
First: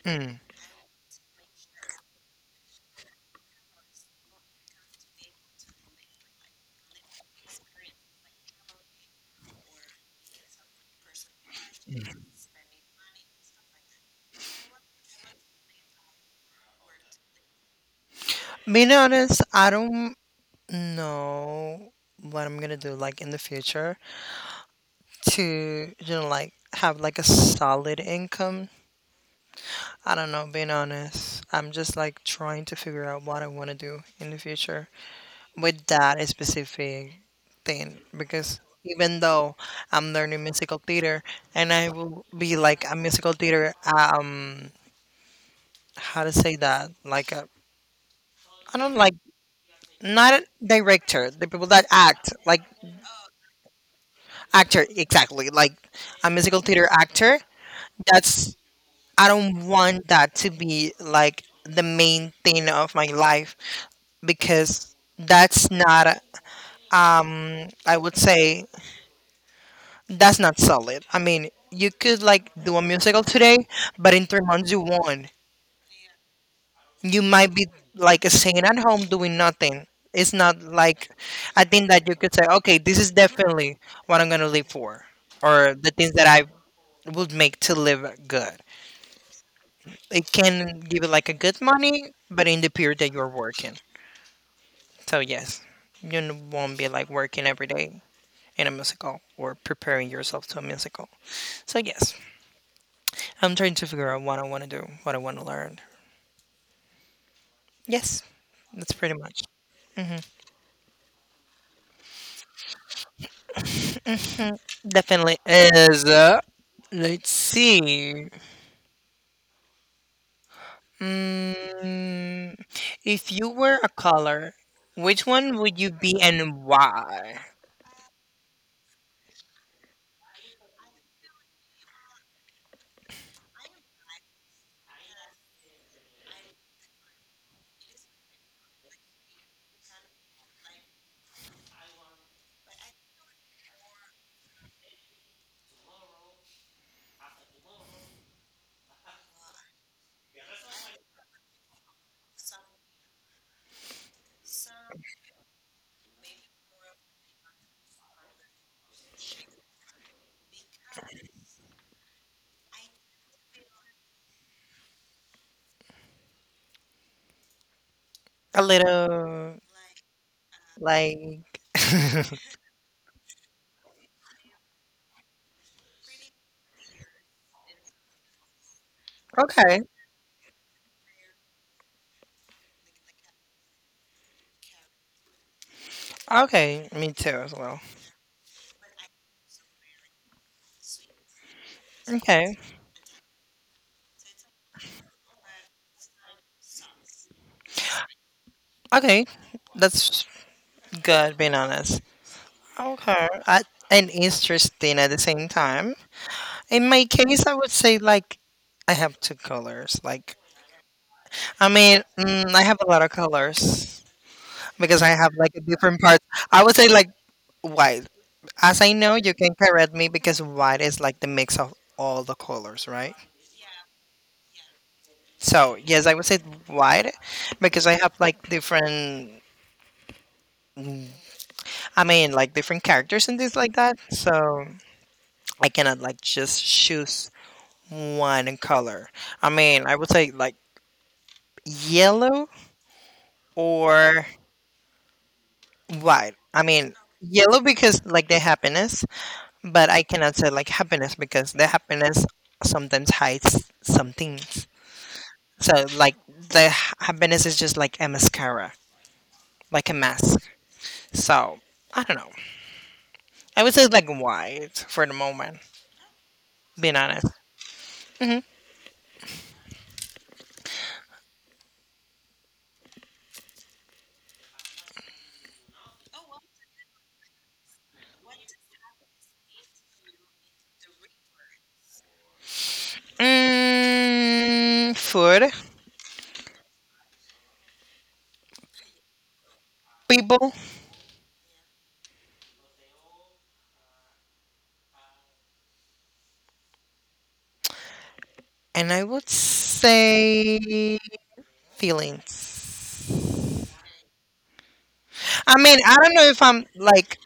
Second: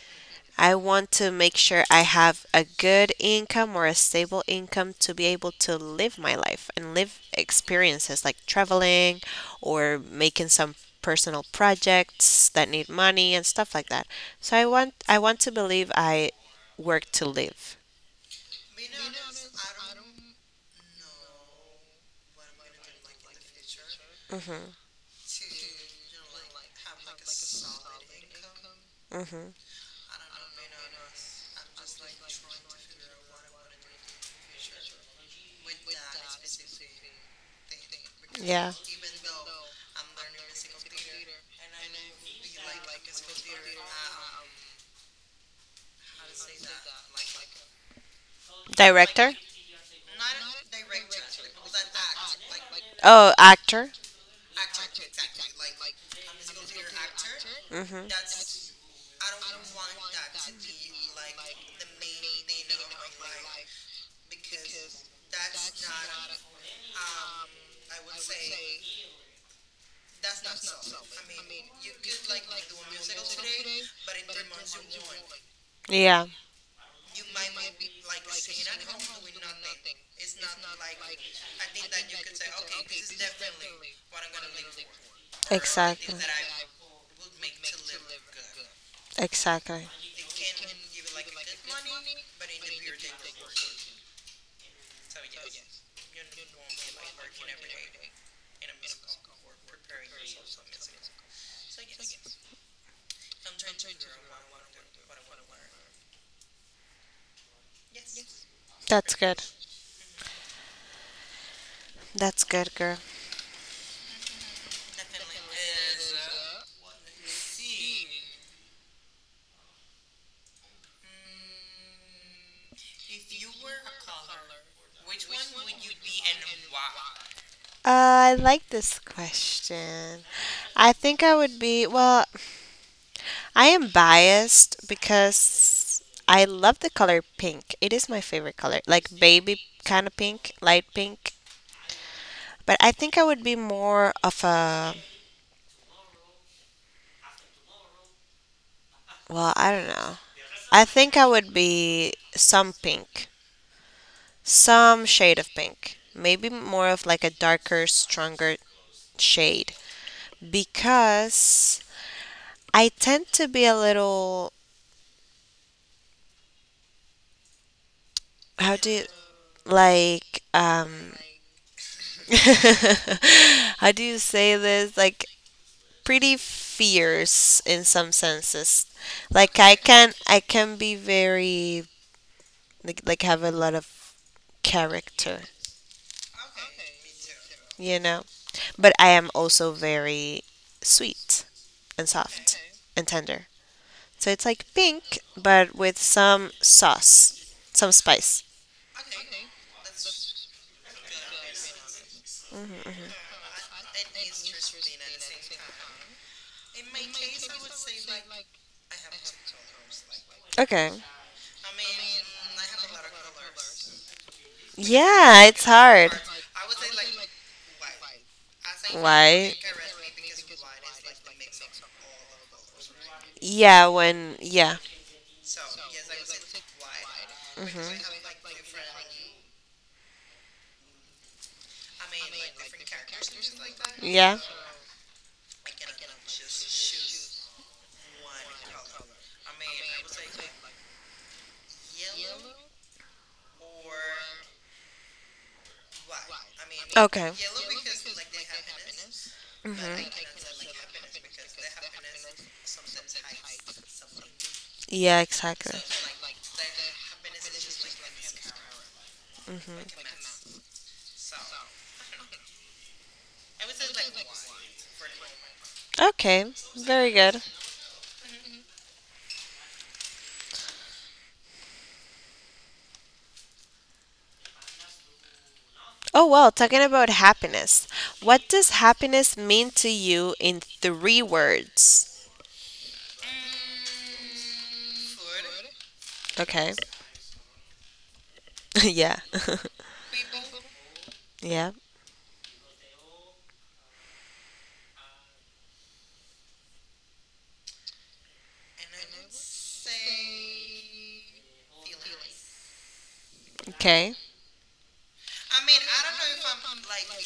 Speaker 2: Mm.
Speaker 1: I want to make sure I have a good income or a stable income to be able to live my life and live experiences like traveling or making some personal projects that need money and stuff like that. So I want to believe I work to live.
Speaker 2: Being honest, I don't know what I'm gonna do like in the future
Speaker 1: Mhm.
Speaker 2: to you know like have like a solid income.
Speaker 1: Mhm.
Speaker 2: I don't know, being honest. I'm just like trying to figure out what I wanna do in the future. With that specific thing because
Speaker 1: Yeah.
Speaker 2: even though I'm learning musical theater and I will be like a musical theater how to say that like a, I don't like
Speaker 1: Director?
Speaker 2: not a director the people that act like
Speaker 1: Oh, actor.
Speaker 2: actor exactly like a musical theater actor
Speaker 1: Hmm.
Speaker 2: that's I don't want that to be like the main thing of my life because that's not I would say that's not solid. I mean, you could like do a musical today, but in 3 months you won't.
Speaker 1: Yeah,
Speaker 2: You might be like sitting at home doing nothing. It's not like I think that you could say, okay, this is definitely what I'm gonna live for, or the things
Speaker 1: exactly.
Speaker 2: that I would make to live good.
Speaker 1: Exactly.
Speaker 2: It can give you like a good money, but in the period that you're working. So yes, won't be like working every day in a musical or preparing yourself to a musical. So yes. I'm trying to figure out what I want to do, what I want to learn. Yes, that's pretty
Speaker 1: That's
Speaker 2: much.
Speaker 1: good. That's good, girl.
Speaker 2: Definitely is. Let's see. Mm, if you were a color, which one would you be and why?
Speaker 1: I like this question. I think I would be, well, I am biased because I love the color pink. It is my favorite color, like baby kind of pink, light pink. But I think I would be more of a, well, I don't know. I think I would be some pink, some shade of pink, maybe more of like a darker, stronger shade because I tend to be a little,
Speaker 2: A
Speaker 1: how do you,
Speaker 2: little
Speaker 1: like,
Speaker 2: like. [LAUGHS]
Speaker 1: [LAUGHS] how do you say this? Like, pretty fierce in some senses. Like,
Speaker 2: Okay.
Speaker 1: I can be very, like, have a lot of character.
Speaker 2: Okay, me too as well.
Speaker 1: You know. But I am also very sweet and
Speaker 2: Okay.
Speaker 1: soft and tender. So it's like pink, but with some sauce, some spice.
Speaker 2: Okay. That's good, being honest. Okay. I, and interesting at the same time. In my case, I would say like I have two colors. Like
Speaker 1: Okay.
Speaker 2: I mean, I have a lot of colors because I have
Speaker 1: Yeah,
Speaker 2: like a
Speaker 1: it's
Speaker 2: different
Speaker 1: hard.
Speaker 2: parts. I would say like white. As I know, you can
Speaker 1: Why?
Speaker 2: correct me because white is like the mix of all the colors, right?
Speaker 1: Yeah, when, yeah.
Speaker 2: So yes, I would say white because I
Speaker 1: Hmm.
Speaker 2: have like different. mm, I mean, like different characters and things like that.
Speaker 1: Yeah.
Speaker 2: So I cannot like just choose one color. I mean, I would say like yellow or Right. I mean,
Speaker 1: Okay.
Speaker 2: yellow because like the happiness, but I cannot say like happiness because the happiness sometimes hides some things.
Speaker 1: Yeah, exactly.
Speaker 2: So like happiness is just like a mascara, like a mask. So I don't know. I would say like white for the moment.
Speaker 1: Okay,
Speaker 2: Being
Speaker 1: very
Speaker 2: honest.
Speaker 1: good. Oh, well, talking about happiness, what does happiness mean to you in three words?
Speaker 2: Mm, food,
Speaker 1: Okay. [LAUGHS] Yeah. [LAUGHS]
Speaker 2: people,
Speaker 1: Yeah.
Speaker 2: and I would say feelings.
Speaker 1: Okay.
Speaker 2: I mean, I don't know if I'm like.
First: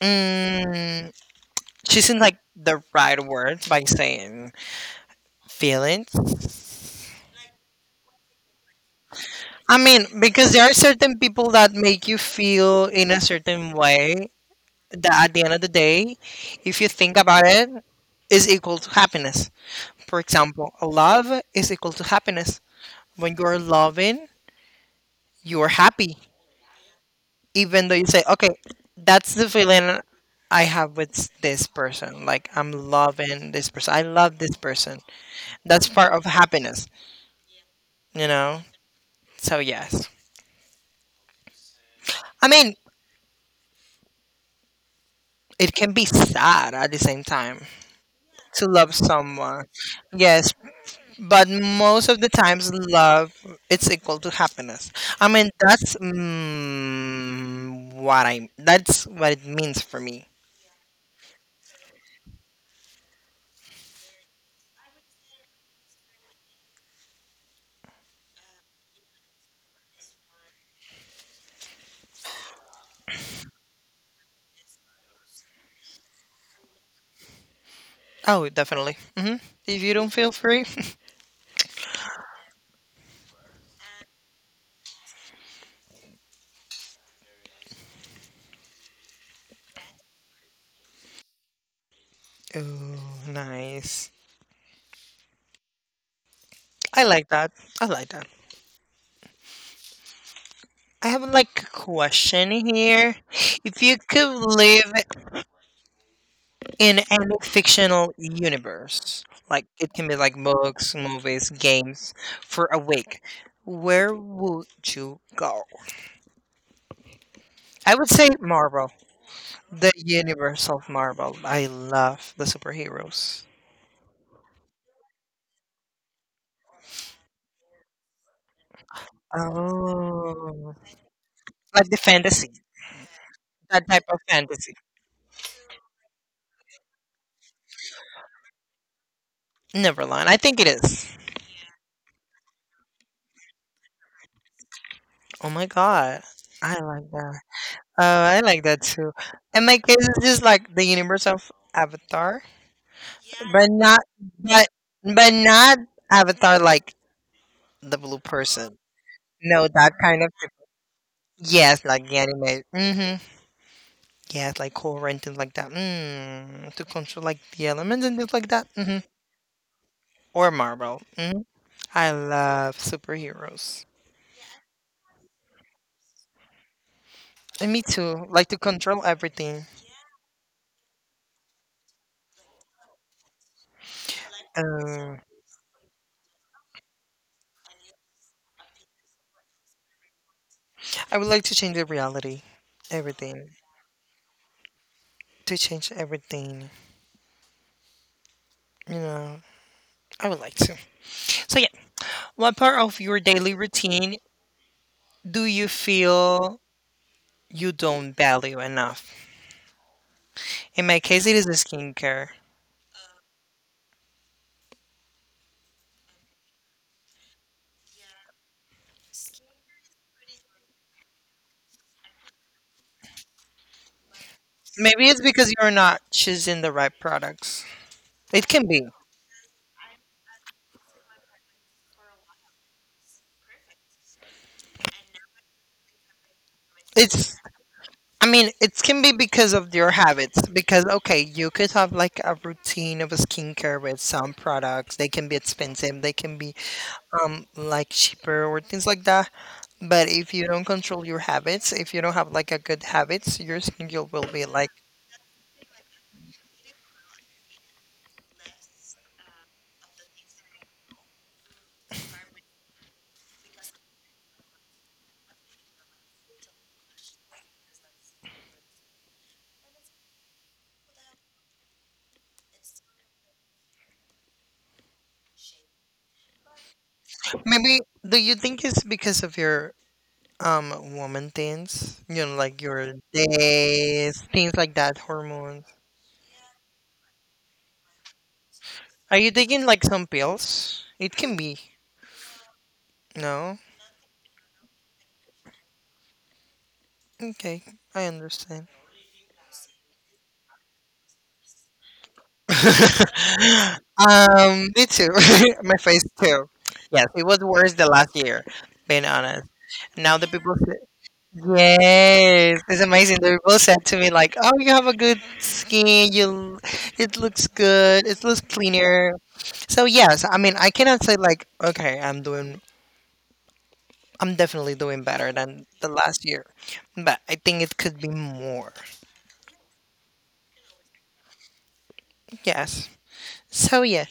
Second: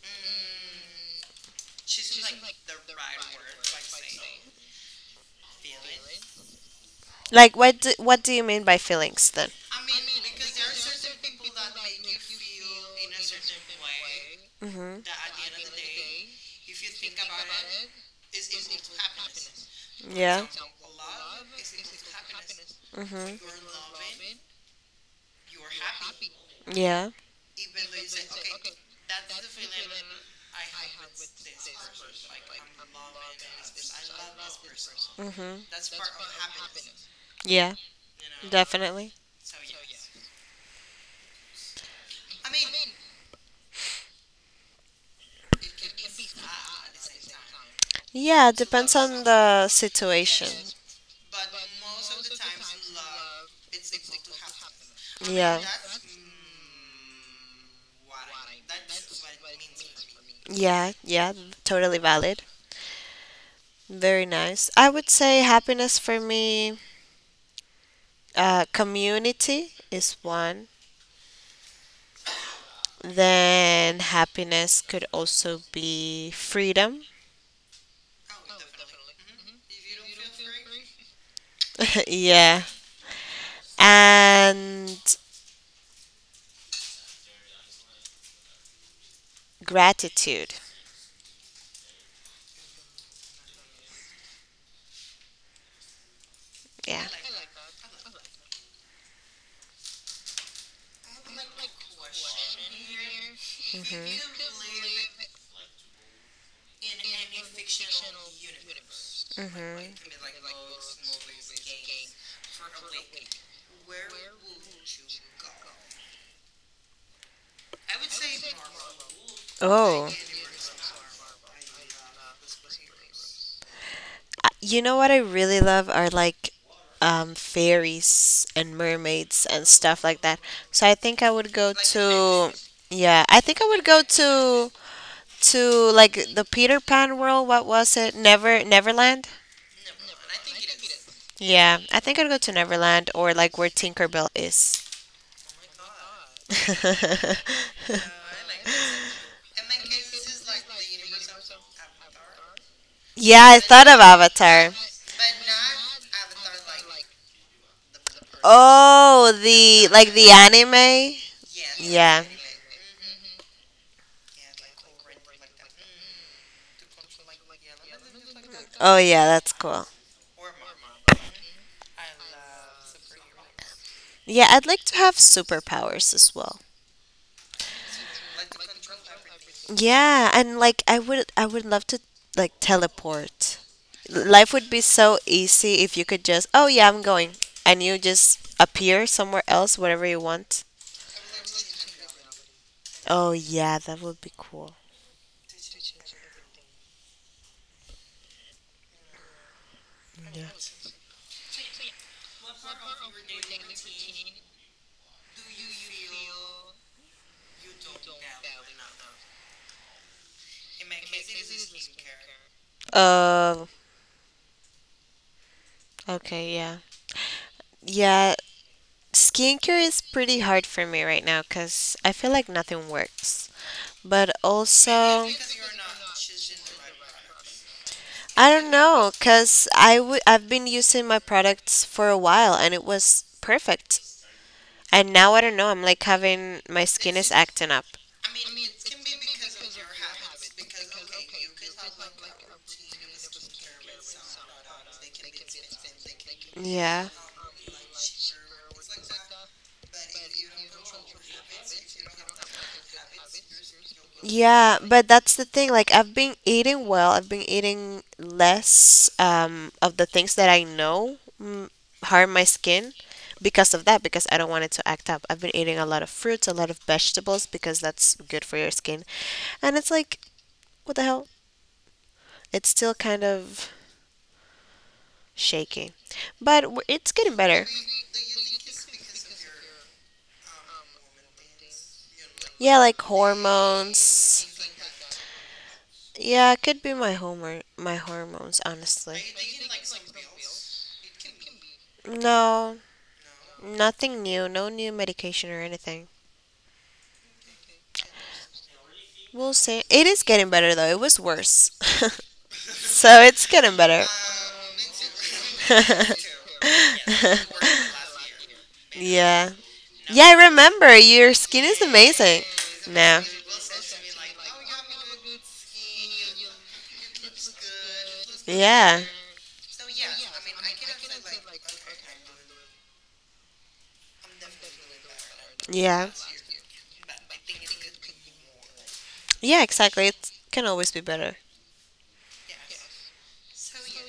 Speaker 2: Mm, Choosing like the right word by saying feelings.
Speaker 1: Like, what do you mean by feelings then?
Speaker 2: I mean, because there are certain people that make you feel in a certain way
Speaker 1: Hmm.
Speaker 2: that at the end of the day, if you think about it, is equal to happiness. For
Speaker 1: Yeah.
Speaker 2: example, love is equal to happiness. When you're
Speaker 1: Hmm.
Speaker 2: loving, you're happy,
Speaker 1: Yeah.
Speaker 2: even though you say, okay, that's the feeling I have with this person. Like, I'm loving this person. I love this person.
Speaker 1: Hmm.
Speaker 2: That's part of happiness,
Speaker 1: Yeah.
Speaker 2: you know?
Speaker 1: Definitely.
Speaker 2: So, yes. I mean, it can be sad at the same time
Speaker 1: Yeah.
Speaker 2: to love
Speaker 1: Depends on
Speaker 2: someone.
Speaker 1: the situation.
Speaker 2: Yes, but most of the times, love it's equal to happiness. I mean,
Speaker 1: Yeah.
Speaker 2: that's mm, what I that's what it means for me.
Speaker 1: Yeah. Yeah. Totally valid. Very nice. I would say happiness for me, community is one. Then happiness could also be freedom.
Speaker 2: Oh, definitely. Hmm. If you don't feel free,
Speaker 1: [LAUGHS] Yeah. And gratitude.
Speaker 2: [LAUGHS] oh, nice. I
Speaker 1: Yeah.
Speaker 2: like that. I like that. I have like a question here. If you could live in any fictional universe. Like
Speaker 1: Hmm.
Speaker 2: it can be like books, movies, games for a week. Where would you go? I would say Marvel, the
Speaker 1: Oh,
Speaker 2: universe of Marvel. I love the superheroes.
Speaker 1: You know what I really love are like fairies and mermaids and stuff like that.
Speaker 2: Oh,
Speaker 1: So I think I would go
Speaker 2: like the fantasy,
Speaker 1: to yeah, I think I
Speaker 2: that
Speaker 1: would
Speaker 2: type
Speaker 1: go
Speaker 2: of fantasy.
Speaker 1: to like the Peter Pan world. What was it? Never Neverland.
Speaker 2: Neverland, I think it is.
Speaker 1: Yeah, I think I'd go to Neverland or like where Tinkerbell is.
Speaker 2: Oh my god, I like that. Oh,
Speaker 1: [LAUGHS]
Speaker 2: I like that too. And my case is just like the universe of Avatar.
Speaker 1: Yeah, I
Speaker 2: But
Speaker 1: thought
Speaker 2: not
Speaker 1: of
Speaker 2: but
Speaker 1: Avatar.
Speaker 2: but not Avatar like the blue person.
Speaker 1: Oh,
Speaker 2: No,
Speaker 1: the
Speaker 2: that
Speaker 1: like
Speaker 2: kind of
Speaker 1: the anime?
Speaker 2: yes, like the
Speaker 1: Yeah.
Speaker 2: anime. Mhm. Yes, like Korra and things like that. Mm. To control like the elements and things like that.
Speaker 1: Oh
Speaker 2: Mhm.
Speaker 1: yeah, that's cool.
Speaker 2: Or Marvel. Mhm. I love superheroes.
Speaker 1: Yeah, I'd like to have superpowers as well.
Speaker 2: And me too. Like to control everything.
Speaker 1: Yeah, and like I would love to like teleport. Life would be so
Speaker 2: Um,
Speaker 1: easy if you could just, oh yeah, I'm going. And you just appear somewhere else, whatever you want.
Speaker 2: I would like to change the reality.
Speaker 1: Oh
Speaker 2: Everything.
Speaker 1: yeah, that would be cool.
Speaker 2: To change everything. You know, I would like to. So yeah, what part of your daily routine do you feel you don't value enough? In my case, it is a skincare.
Speaker 1: Uh, okay, yeah. Yeah, skincare is pretty hard for me right now because I feel like nothing works. But
Speaker 2: Maybe it's
Speaker 1: also,
Speaker 2: because you're not choosing the right products. It
Speaker 1: I
Speaker 2: can
Speaker 1: don't
Speaker 2: be.
Speaker 1: know because I've been using my products for a while and it was perfect. And now I don't know, I'm like having my skin is
Speaker 2: It's,
Speaker 1: acting up.
Speaker 2: I mean, it can be because of your habits. Because, okay, you could have like a routine of a skincare with some products. They can be expensive, they can be
Speaker 1: Yeah.
Speaker 2: like cheaper or things like that. But if you don't control your habits, if you don't have like a good habits, your skin will be like
Speaker 1: Yeah, but that's the thing. Like, I've been eating well. I've been eating less of the things that I know harm my skin because of that, because I don't want it to act up. I've been eating a lot of fruits, a lot of vegetables, because that's good for your skin. And it's like, what the hell? It's still kind of shaky, but it's getting better.
Speaker 2: maybe do you think it's because of your um, woman things, you know, like
Speaker 1: Yeah,
Speaker 2: your
Speaker 1: like
Speaker 2: days, things
Speaker 1: hormones.
Speaker 2: like that, hormones.
Speaker 1: Yeah, it could be my hormones,
Speaker 2: Are
Speaker 1: honestly.
Speaker 2: you taking like some pills? It can be.
Speaker 1: No,
Speaker 2: No?
Speaker 1: nothing new, no new medication or anything.
Speaker 2: Okay, I understand.
Speaker 1: We'll say it is getting better though. It was worse. [LAUGHS] So it's getting
Speaker 2: [LAUGHS]
Speaker 1: better.
Speaker 2: Um, me too. [LAUGHS] My face
Speaker 1: [LAUGHS]
Speaker 2: too. Yes, it was worse the last year, being honest.
Speaker 1: Yeah.
Speaker 2: Now
Speaker 1: Yeah,
Speaker 2: the
Speaker 1: I
Speaker 2: people say,
Speaker 1: remember. Your skin is amazing.
Speaker 2: yes, it's amazing.
Speaker 1: No.
Speaker 2: The people said to me like, oh, you have a good skin. It looks good. It looks
Speaker 1: Yeah.
Speaker 2: cleaner. So yes, I mean I cannot say like okay, I'm doing I'm definitely doing better than the
Speaker 1: Yeah.
Speaker 2: last year. But I think it could be more.
Speaker 1: Yeah, exactly. It can always be better.
Speaker 2: Yes. So yeah,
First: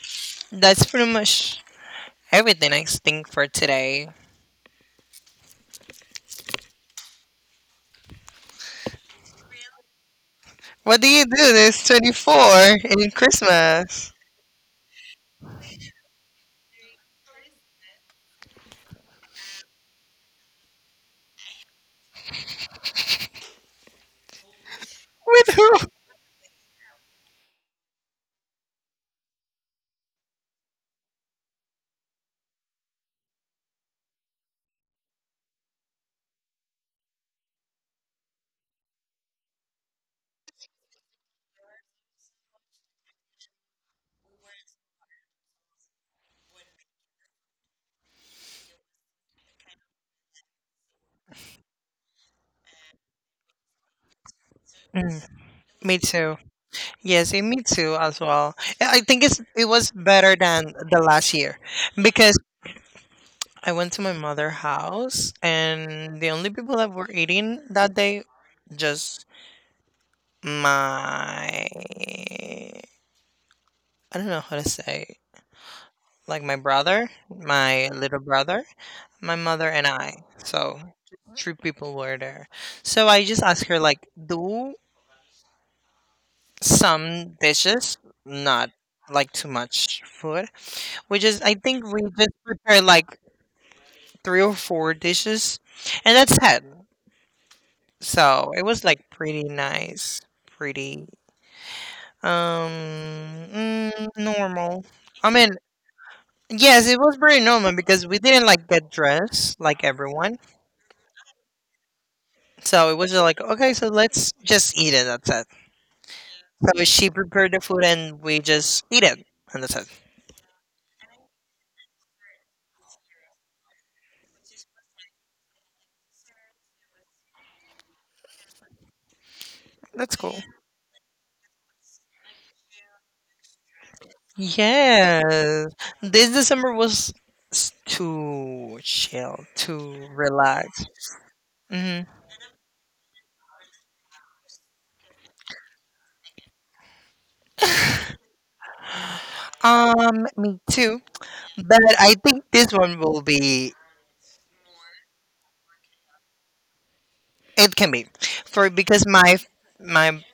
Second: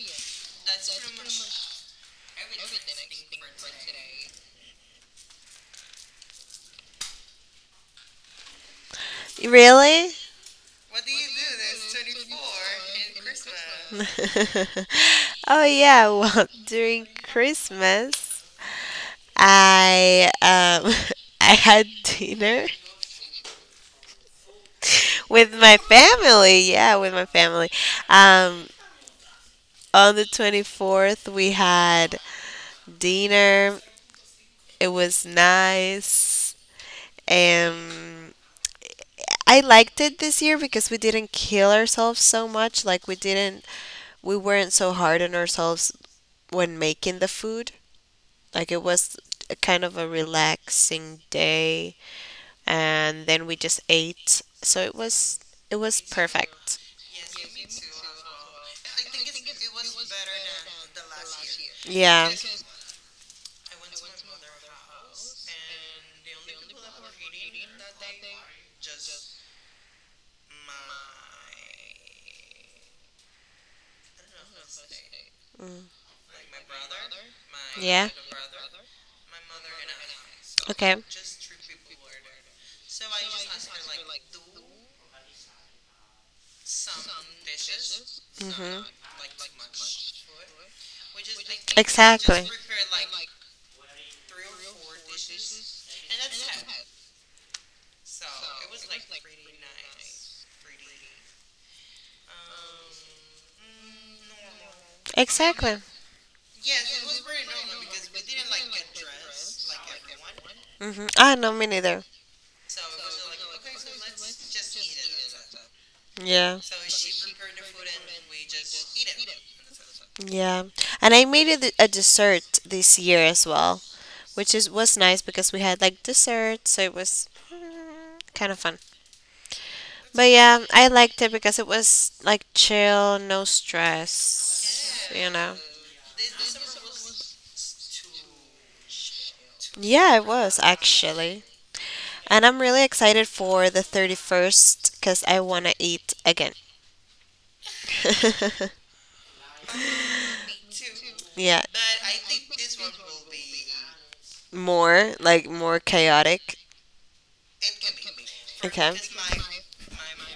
Speaker 2: that's pretty much everything I think for today.
Speaker 1: Really?
Speaker 2: What do you do this 24th in Christmas?
Speaker 1: [LAUGHS] Oh, yeah. Well, [LAUGHS] during Christmas, I [LAUGHS] I had dinner
Speaker 2: With
Speaker 1: with my
Speaker 2: who?
Speaker 1: family. Yeah, with my family. Um, on the 24th, we had dinner. It was nice. And I liked it this year because we didn't kill ourselves so much. Like, we weren't so hard on ourselves when making the food. Like, it was a kind of a relaxing day. And then we just ate. So
Speaker 2: Mm,
Speaker 1: it
Speaker 2: me
Speaker 1: was
Speaker 2: too.
Speaker 1: perfect.
Speaker 2: Yes, and me too as well. I think it was better than the last year
Speaker 1: Yeah.
Speaker 2: because I went to my mother's house, and the only people that were eating that day, just I don't know how to say,
Speaker 1: Mm.
Speaker 2: like my brother, my
Speaker 1: Yeah.
Speaker 2: little brother, my mother, and I. So
Speaker 1: Okay.
Speaker 2: three people were there. So I just asked her, like, do some dishes, not
Speaker 1: Mhm.
Speaker 2: like too much food. We just, I think we just
Speaker 1: Exactly.
Speaker 2: prepared like three or four dishes, and that's it. So, it was, like, pretty nice, pretty, um, normal. I mean
Speaker 1: Exactly.
Speaker 2: yes, it was pretty normal because we didn't, like, get dressed like everyone.
Speaker 1: Hmm. Ah no, me neither.
Speaker 2: So, it was just like, "Okay, so let's just eat it, that's it."
Speaker 1: Yeah,
Speaker 2: So, she prepared the food and we just eat it, and that's it.
Speaker 1: yeah. And I made it a dessert this year as well, which is was nice because we had like dessert, so it was kind of fun.
Speaker 2: That's
Speaker 1: But
Speaker 2: cool.
Speaker 1: yeah, I liked it because it was like chill, no stress, you know.
Speaker 2: Yes. This December was s too chill, too
Speaker 1: Yeah, it was
Speaker 2: relaxed.
Speaker 1: actually.
Speaker 2: Mhm.
Speaker 1: And I'm really excited for the 31st because I want to eat again.
Speaker 2: Me too,
Speaker 1: [LAUGHS] Yeah,
Speaker 2: but I think this one will be
Speaker 1: more, like more chaotic.
Speaker 2: it can be for
Speaker 1: Okay.
Speaker 2: because my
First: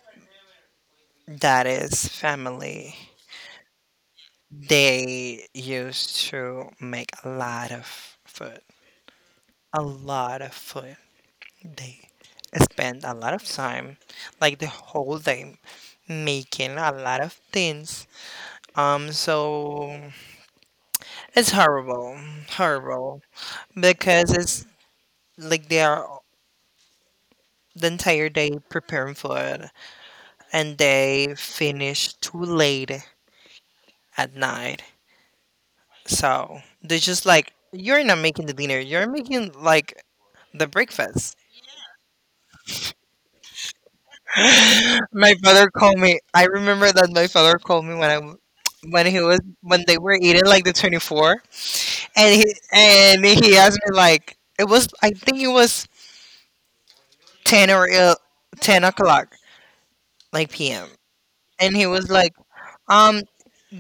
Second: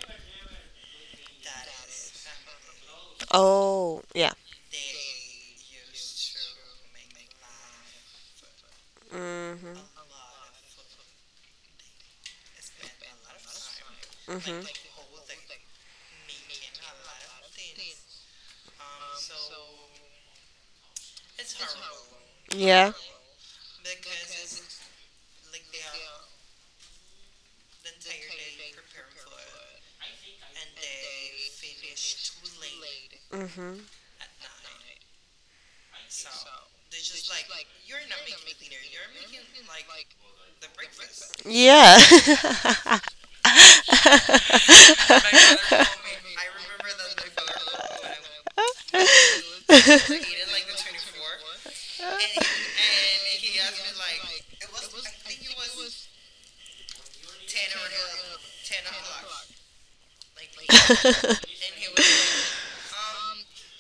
Speaker 2: dad's family
Speaker 1: Oh, yeah.
Speaker 2: they used to make a lot of food, a
Speaker 1: Hmm.
Speaker 2: lot of food. They spend a lot of time, like
Speaker 1: Hmm.
Speaker 2: the whole day, making a lot of things. So it's horrible,
Speaker 1: Yeah.
Speaker 2: horrible because it's like they are the entire day preparing food and they finish too late
Speaker 1: Hmm.
Speaker 2: at night. So they're just like, you're not making the dinner. You're making like the breakfast.
Speaker 1: Yeah.
Speaker 2: [LAUGHS] My father called me. I remember that my father called me when he was when they were eating like the 24th, and he asked me like it was
Speaker 1: [LAUGHS] [LAUGHS]
Speaker 2: 10 or el- 10 o'clock like p.m. And he
Speaker 1: [LAUGHS]
Speaker 2: was like, um,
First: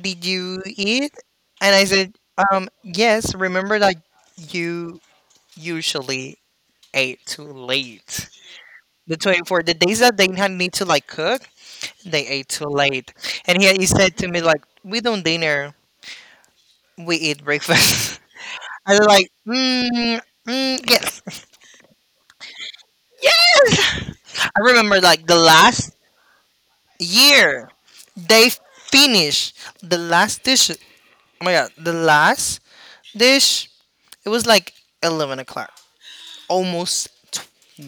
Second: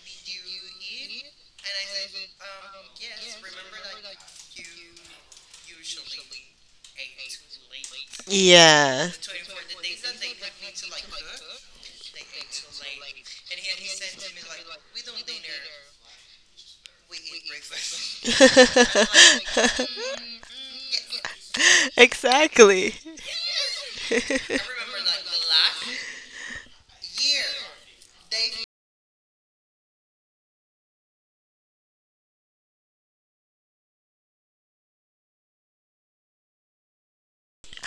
Speaker 2: did you eat? And I said, yes. Remember that you usually ate too late.
Speaker 1: Yeah.
Speaker 2: The 24th, the days that they had need to like cook, they ate too late. And he said to me like we don't dinner, we eat breakfast. [LAUGHS] I was like yes.
Speaker 1: [LAUGHS] Exactly.
Speaker 2: I remember like the last year they finished the last dish. Oh my god, the last dish, it was like 11 o'clock, almost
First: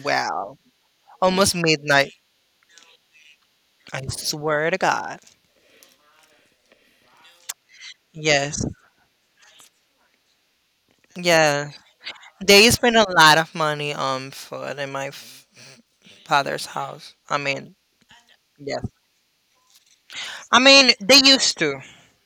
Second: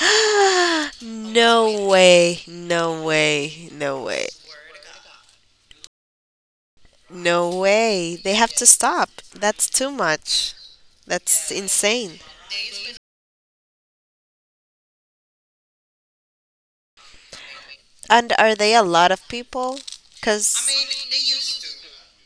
Speaker 2: 12, almost
Speaker 1: No
Speaker 2: midnight.
Speaker 1: way. No way. No
Speaker 2: I
Speaker 1: way.
Speaker 2: swear to god.
Speaker 1: No way. They have
Speaker 2: Yes.
Speaker 1: to stop. That's too much. That's
Speaker 2: Yeah,
Speaker 1: insane.
Speaker 2: they spend a lot of money on food in my father's house. I mean,
Speaker 1: And are they a
Speaker 2: yes.
Speaker 1: lot of people? Because.
Speaker 2: I mean, they used to.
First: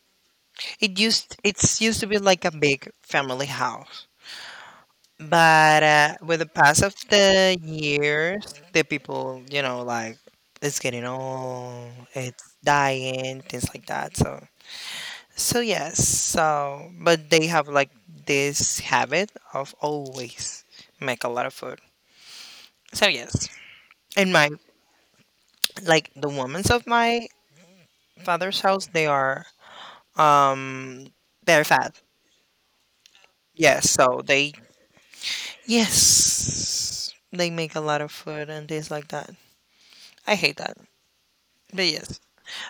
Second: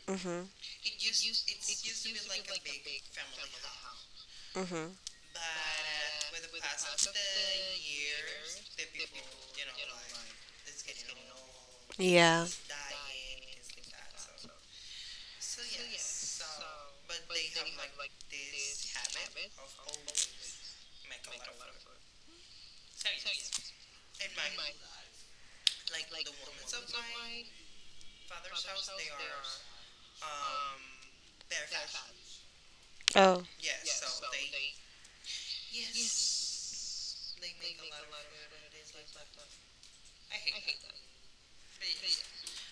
Speaker 1: Hmm.
Speaker 2: It's used to be like a big family house.
Speaker 1: Hmm.
Speaker 2: But with the pass of the years, the people, you know, like it's getting old, it's
Speaker 1: Yeah.
Speaker 2: dying, things like that. So, so yes. So, but they have like this habit of always make a lot of food. So yes, in my like the women's of my father's house, they are um very fat.
Speaker 1: Oh.
Speaker 2: Yes, so they yes, they make a lot of food and things like that. I hate that, but yes,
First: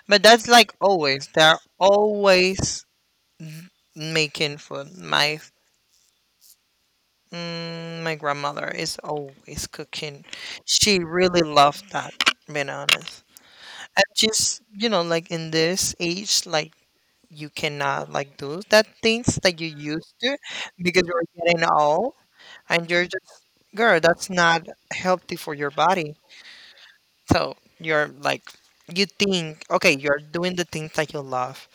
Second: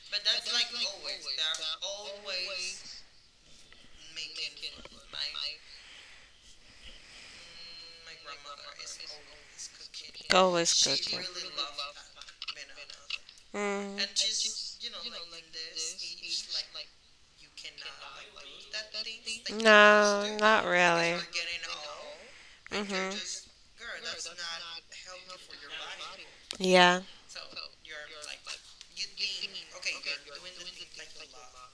Speaker 2: but that's like always, they're always making food. My my grandmother is always
Speaker 1: An.
Speaker 2: cooking.
Speaker 1: Always
Speaker 2: She
Speaker 1: cooking.
Speaker 2: really loved that, being honest.
Speaker 1: Mm.
Speaker 2: And just you know like in this age like you cannot like do that
Speaker 1: No,
Speaker 2: things
Speaker 1: to
Speaker 2: that
Speaker 1: do
Speaker 2: you used to
Speaker 1: not because
Speaker 2: because
Speaker 1: really. Old.
Speaker 2: you're getting old and
Speaker 1: Like you're.
Speaker 2: you're just
Speaker 1: Mhm.
Speaker 2: girl, that's not healthy for your body.
Speaker 1: Yeah,
Speaker 2: So you're like you think okay, you're doing the things that you love,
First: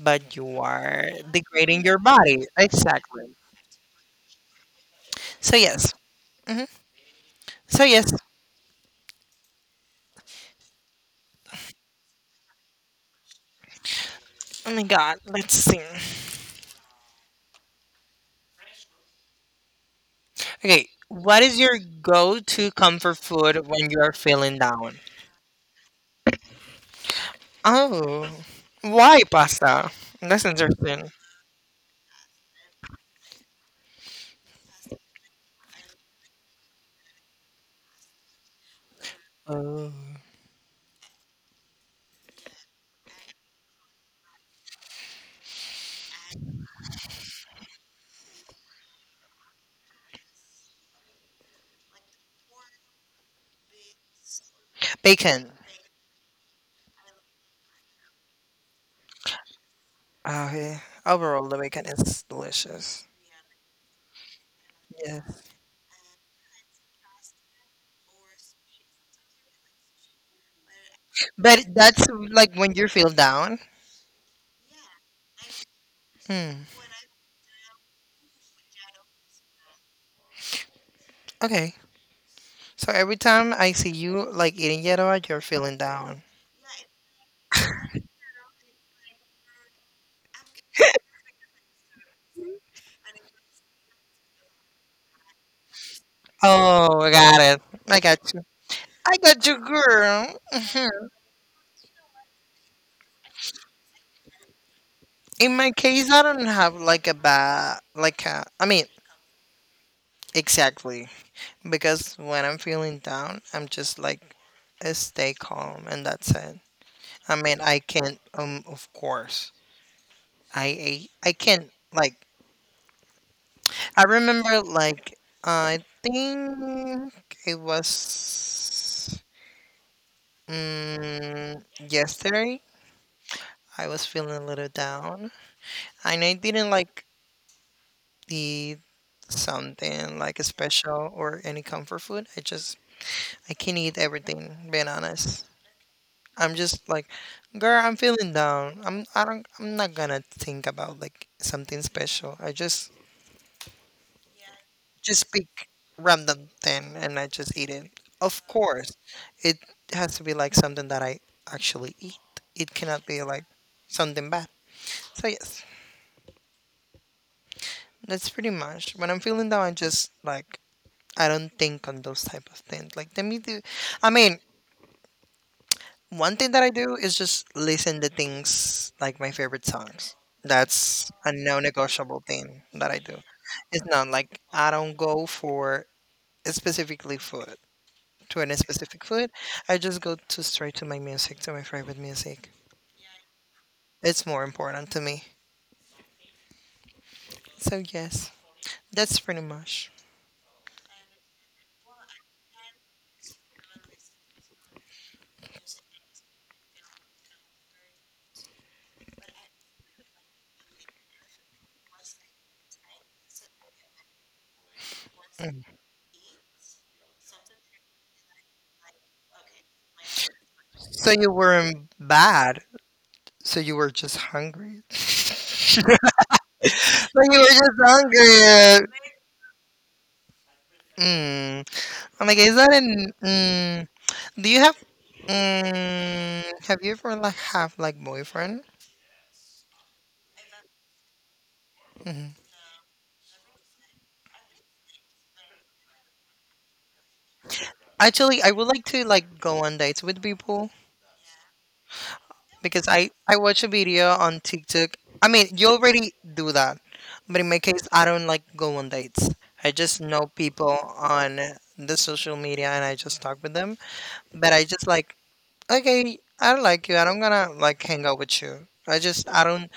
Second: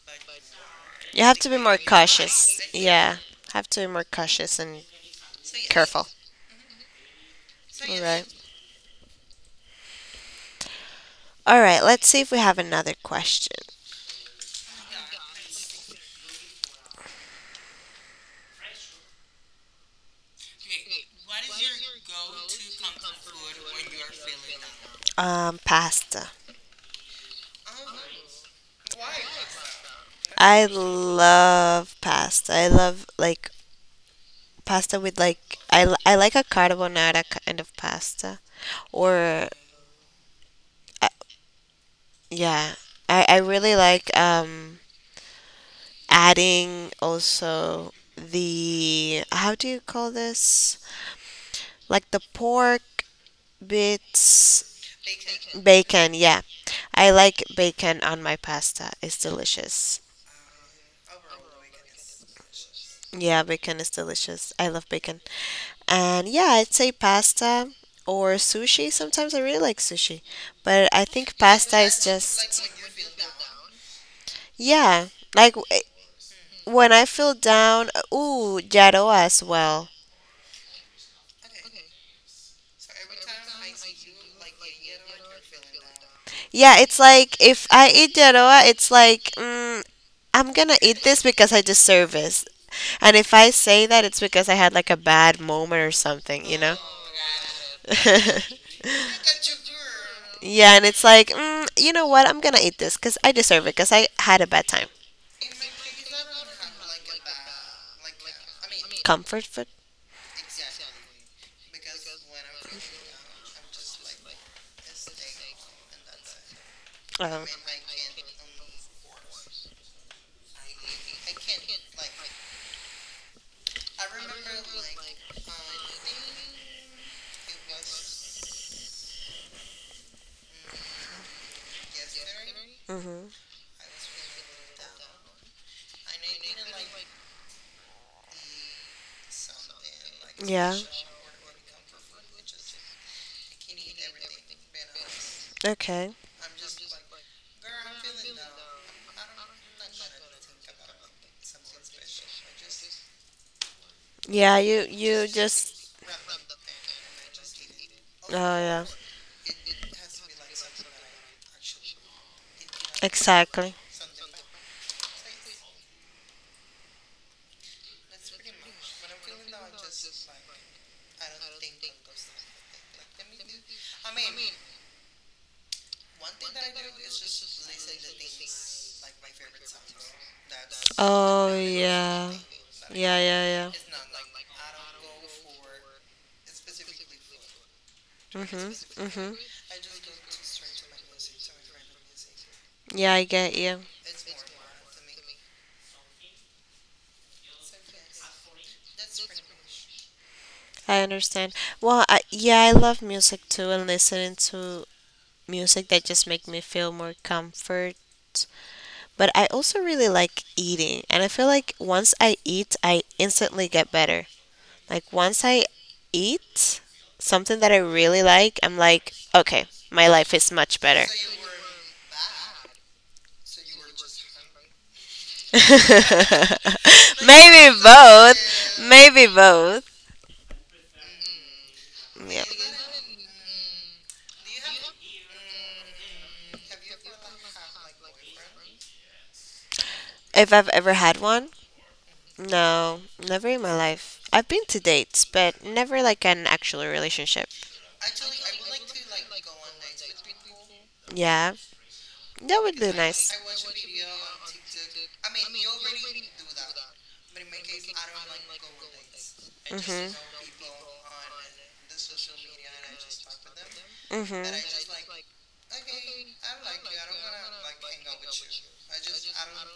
Speaker 2: but you are
Speaker 1: you have to be more
Speaker 2: degrading your
Speaker 1: becoming
Speaker 2: body
Speaker 1: cautious. Exactly. Yeah,
Speaker 2: exactly.
Speaker 1: have to be more cautious and
Speaker 2: So yes.
Speaker 1: careful.
Speaker 2: Hmm. So
Speaker 1: All
Speaker 2: yes.
Speaker 1: right. All right. Let's see if we have another question.
Speaker 2: Oh my god, let's see. Okay, what is your go-to comfort food when you are feeling down?
Speaker 1: Pasta.
Speaker 2: Oh, why pasta? That's
Speaker 1: I
Speaker 2: interesting.
Speaker 1: love pasta. I love like pasta with like I like a carbonara kind of pasta or
Speaker 2: Oh,
Speaker 1: uh, yeah, I really like adding also the how do you call this like the pork bits
Speaker 2: bacon.
Speaker 1: bacon yeah I like bacon on my pasta it's delicious.
Speaker 2: Oh, yeah. Overall the bacon is delicious.
Speaker 1: Yeah bacon is delicious I love bacon and yeah I'd say pasta or sushi sometimes I really like sushi but I think
Speaker 2: But
Speaker 1: pasta
Speaker 2: that's
Speaker 1: is
Speaker 2: like
Speaker 1: just
Speaker 2: when you feel down.
Speaker 1: yeah, like
Speaker 2: Hmm.
Speaker 1: when I feel down, ooh, Jaroa as well.
Speaker 2: Okay. So every time I see you like eating yellow, you're feeling down.
Speaker 1: Yeah, it's like if I eat Jaroa, it's like I'm gonna eat this because I deserve this. And if I say that, it's because I had like a bad moment or something, you know?
Speaker 2: Oh, I got it. I got you.
Speaker 1: [LAUGHS]
Speaker 2: I got you, girl.
Speaker 1: Yeah, and
Speaker 2: Mhm.
Speaker 1: it's like, you know what? I'm gonna eat this because I deserve it because I had a bad time.
Speaker 2: In my case, I don't have like a bad, like a, I mean,
Speaker 1: Comfort food?
Speaker 2: exactly. Because when I'm feeling down, I'm just like, stay calm and that's it. I
Speaker 1: Uh,
Speaker 2: mean, I can't, of course, I can't like I remember like I think it was mm, yesterday.
Speaker 1: mhm.
Speaker 2: I was feeling a little down, and I didn't like eat something like a
Speaker 1: Yeah.
Speaker 2: special or any comfort food. I just I can eat everything. Being honest,
Speaker 1: Okay.
Speaker 2: I'm just like, girl, I'm feeling down. I'm I don't I'm not gonna think about like something special. I just
Speaker 1: Yeah,
Speaker 2: Just
Speaker 1: you
Speaker 2: pick
Speaker 1: just
Speaker 2: random thing and I just eat it. Of
Speaker 1: oh yeah.
Speaker 2: course, it has to be like something that I actually eat. It cannot be like
Speaker 1: Exactly.
Speaker 2: something bad. So yes, that's pretty much. When I'm feeling down, I just like I don't think on those type of things. Like let me do. I mean, one thing that I do is just listen to things like my favorite songs. That's a
Speaker 1: Oh
Speaker 2: no-negotiable
Speaker 1: yeah.
Speaker 2: thing that I do.
Speaker 1: Yeah, yeah, yeah.
Speaker 2: It's not like I don't go for specifically food. To any
Speaker 1: Mhm.
Speaker 2: specific food.
Speaker 1: Mhm.
Speaker 2: I just go to straight to my music, to my favorite music.
Speaker 1: Yeah, I get you.
Speaker 2: It's more important to me. So yes, that's pretty much.
Speaker 1: I understand. Well, yeah, I love music too and listening to music that just make me feel more comfort. But I also really like eating, and I feel like once I eat, I instantly get better. Like once
Speaker 2: Mm.
Speaker 1: I eat something that I really like, I'm like, okay, my life is much better.
Speaker 2: So you weren't bad. So you were just hungry. [LAUGHS]
Speaker 1: [LAUGHS]
Speaker 2: So you were
Speaker 1: Maybe
Speaker 2: just
Speaker 1: both.
Speaker 2: hungry.
Speaker 1: Maybe both.
Speaker 2: Mm. I'm like,
Speaker 1: Yeah.
Speaker 2: is that an? Mm. Do you have? Have you ever like have like boyfriend?
Speaker 1: If I've ever had one,
Speaker 2: Hmm.
Speaker 1: no, never in my life. I've been to dates, but never like an actual relationship.
Speaker 2: Actually, I would like to like go on dates with people.
Speaker 1: Yeah. That would
Speaker 2: because
Speaker 1: be
Speaker 2: I
Speaker 1: nice.
Speaker 2: I watch a video on TikTok. I mean, you already do that, but in my case, I don't like go on dates. I just
Speaker 1: Mhm.
Speaker 2: know people on the social media and I just talk with them.
Speaker 1: Mhm.
Speaker 2: But I just like, okay, I don't like you. I don't gonna like hang out with you. I just I don't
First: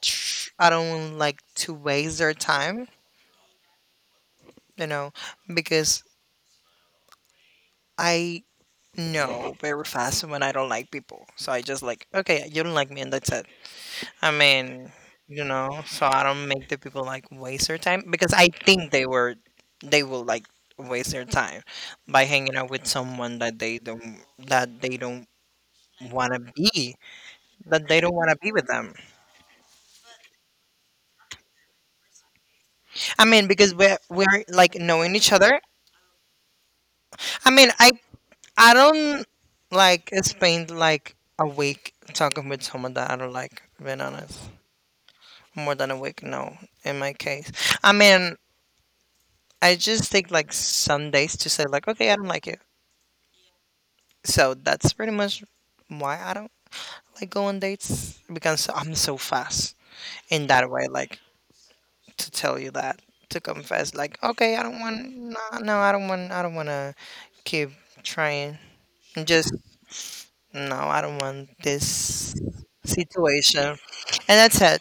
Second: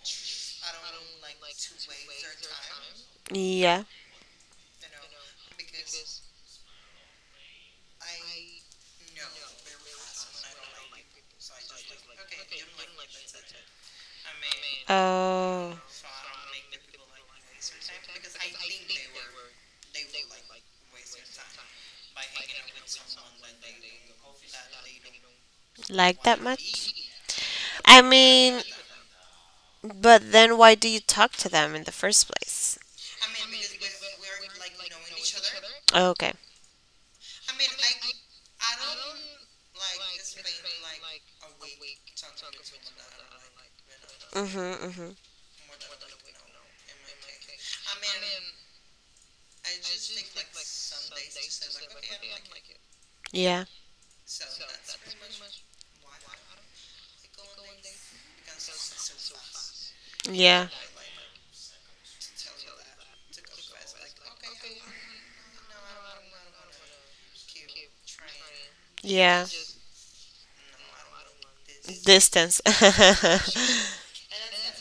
Speaker 2: tr- I don't like to waste their time,
Speaker 1: Yeah.
Speaker 2: you know, because I know very fast when I don't like people. So I just like, okay, you don't like me, and that's it. I mean,
Speaker 1: Uh,
Speaker 2: so I don't make the people like waste their time because I think they will like waste their time by hanging out with someone that they don't
Speaker 1: like
Speaker 2: want to
Speaker 1: that much?
Speaker 2: be that they
Speaker 1: I
Speaker 2: don't want to be
Speaker 1: mean,
Speaker 2: with them.
Speaker 1: but then why do you talk to them in the first place?
Speaker 2: I mean, because we're like knowing each other.
Speaker 1: Okay.
Speaker 2: I mean, I don't like spend like a week talking with someone that I don't like. Being honest,
Speaker 1: Mhm. Mhm.
Speaker 2: more than a week, no. In my case, I mean, I just take like some days to say like, okay, I don't like it.
Speaker 1: Yeah.
Speaker 2: So that's pretty much why I don't like go on dates because I'm so fast in
Speaker 1: Yeah.
Speaker 2: that way. Like to tell you that to confess, like, okay, I don't want, no, no, I don't want to keep trying. And
Speaker 1: Yeah.
Speaker 2: just no, I don't want this
Speaker 1: Distance. [LAUGHS] Uh
Speaker 2: situation, and that's it.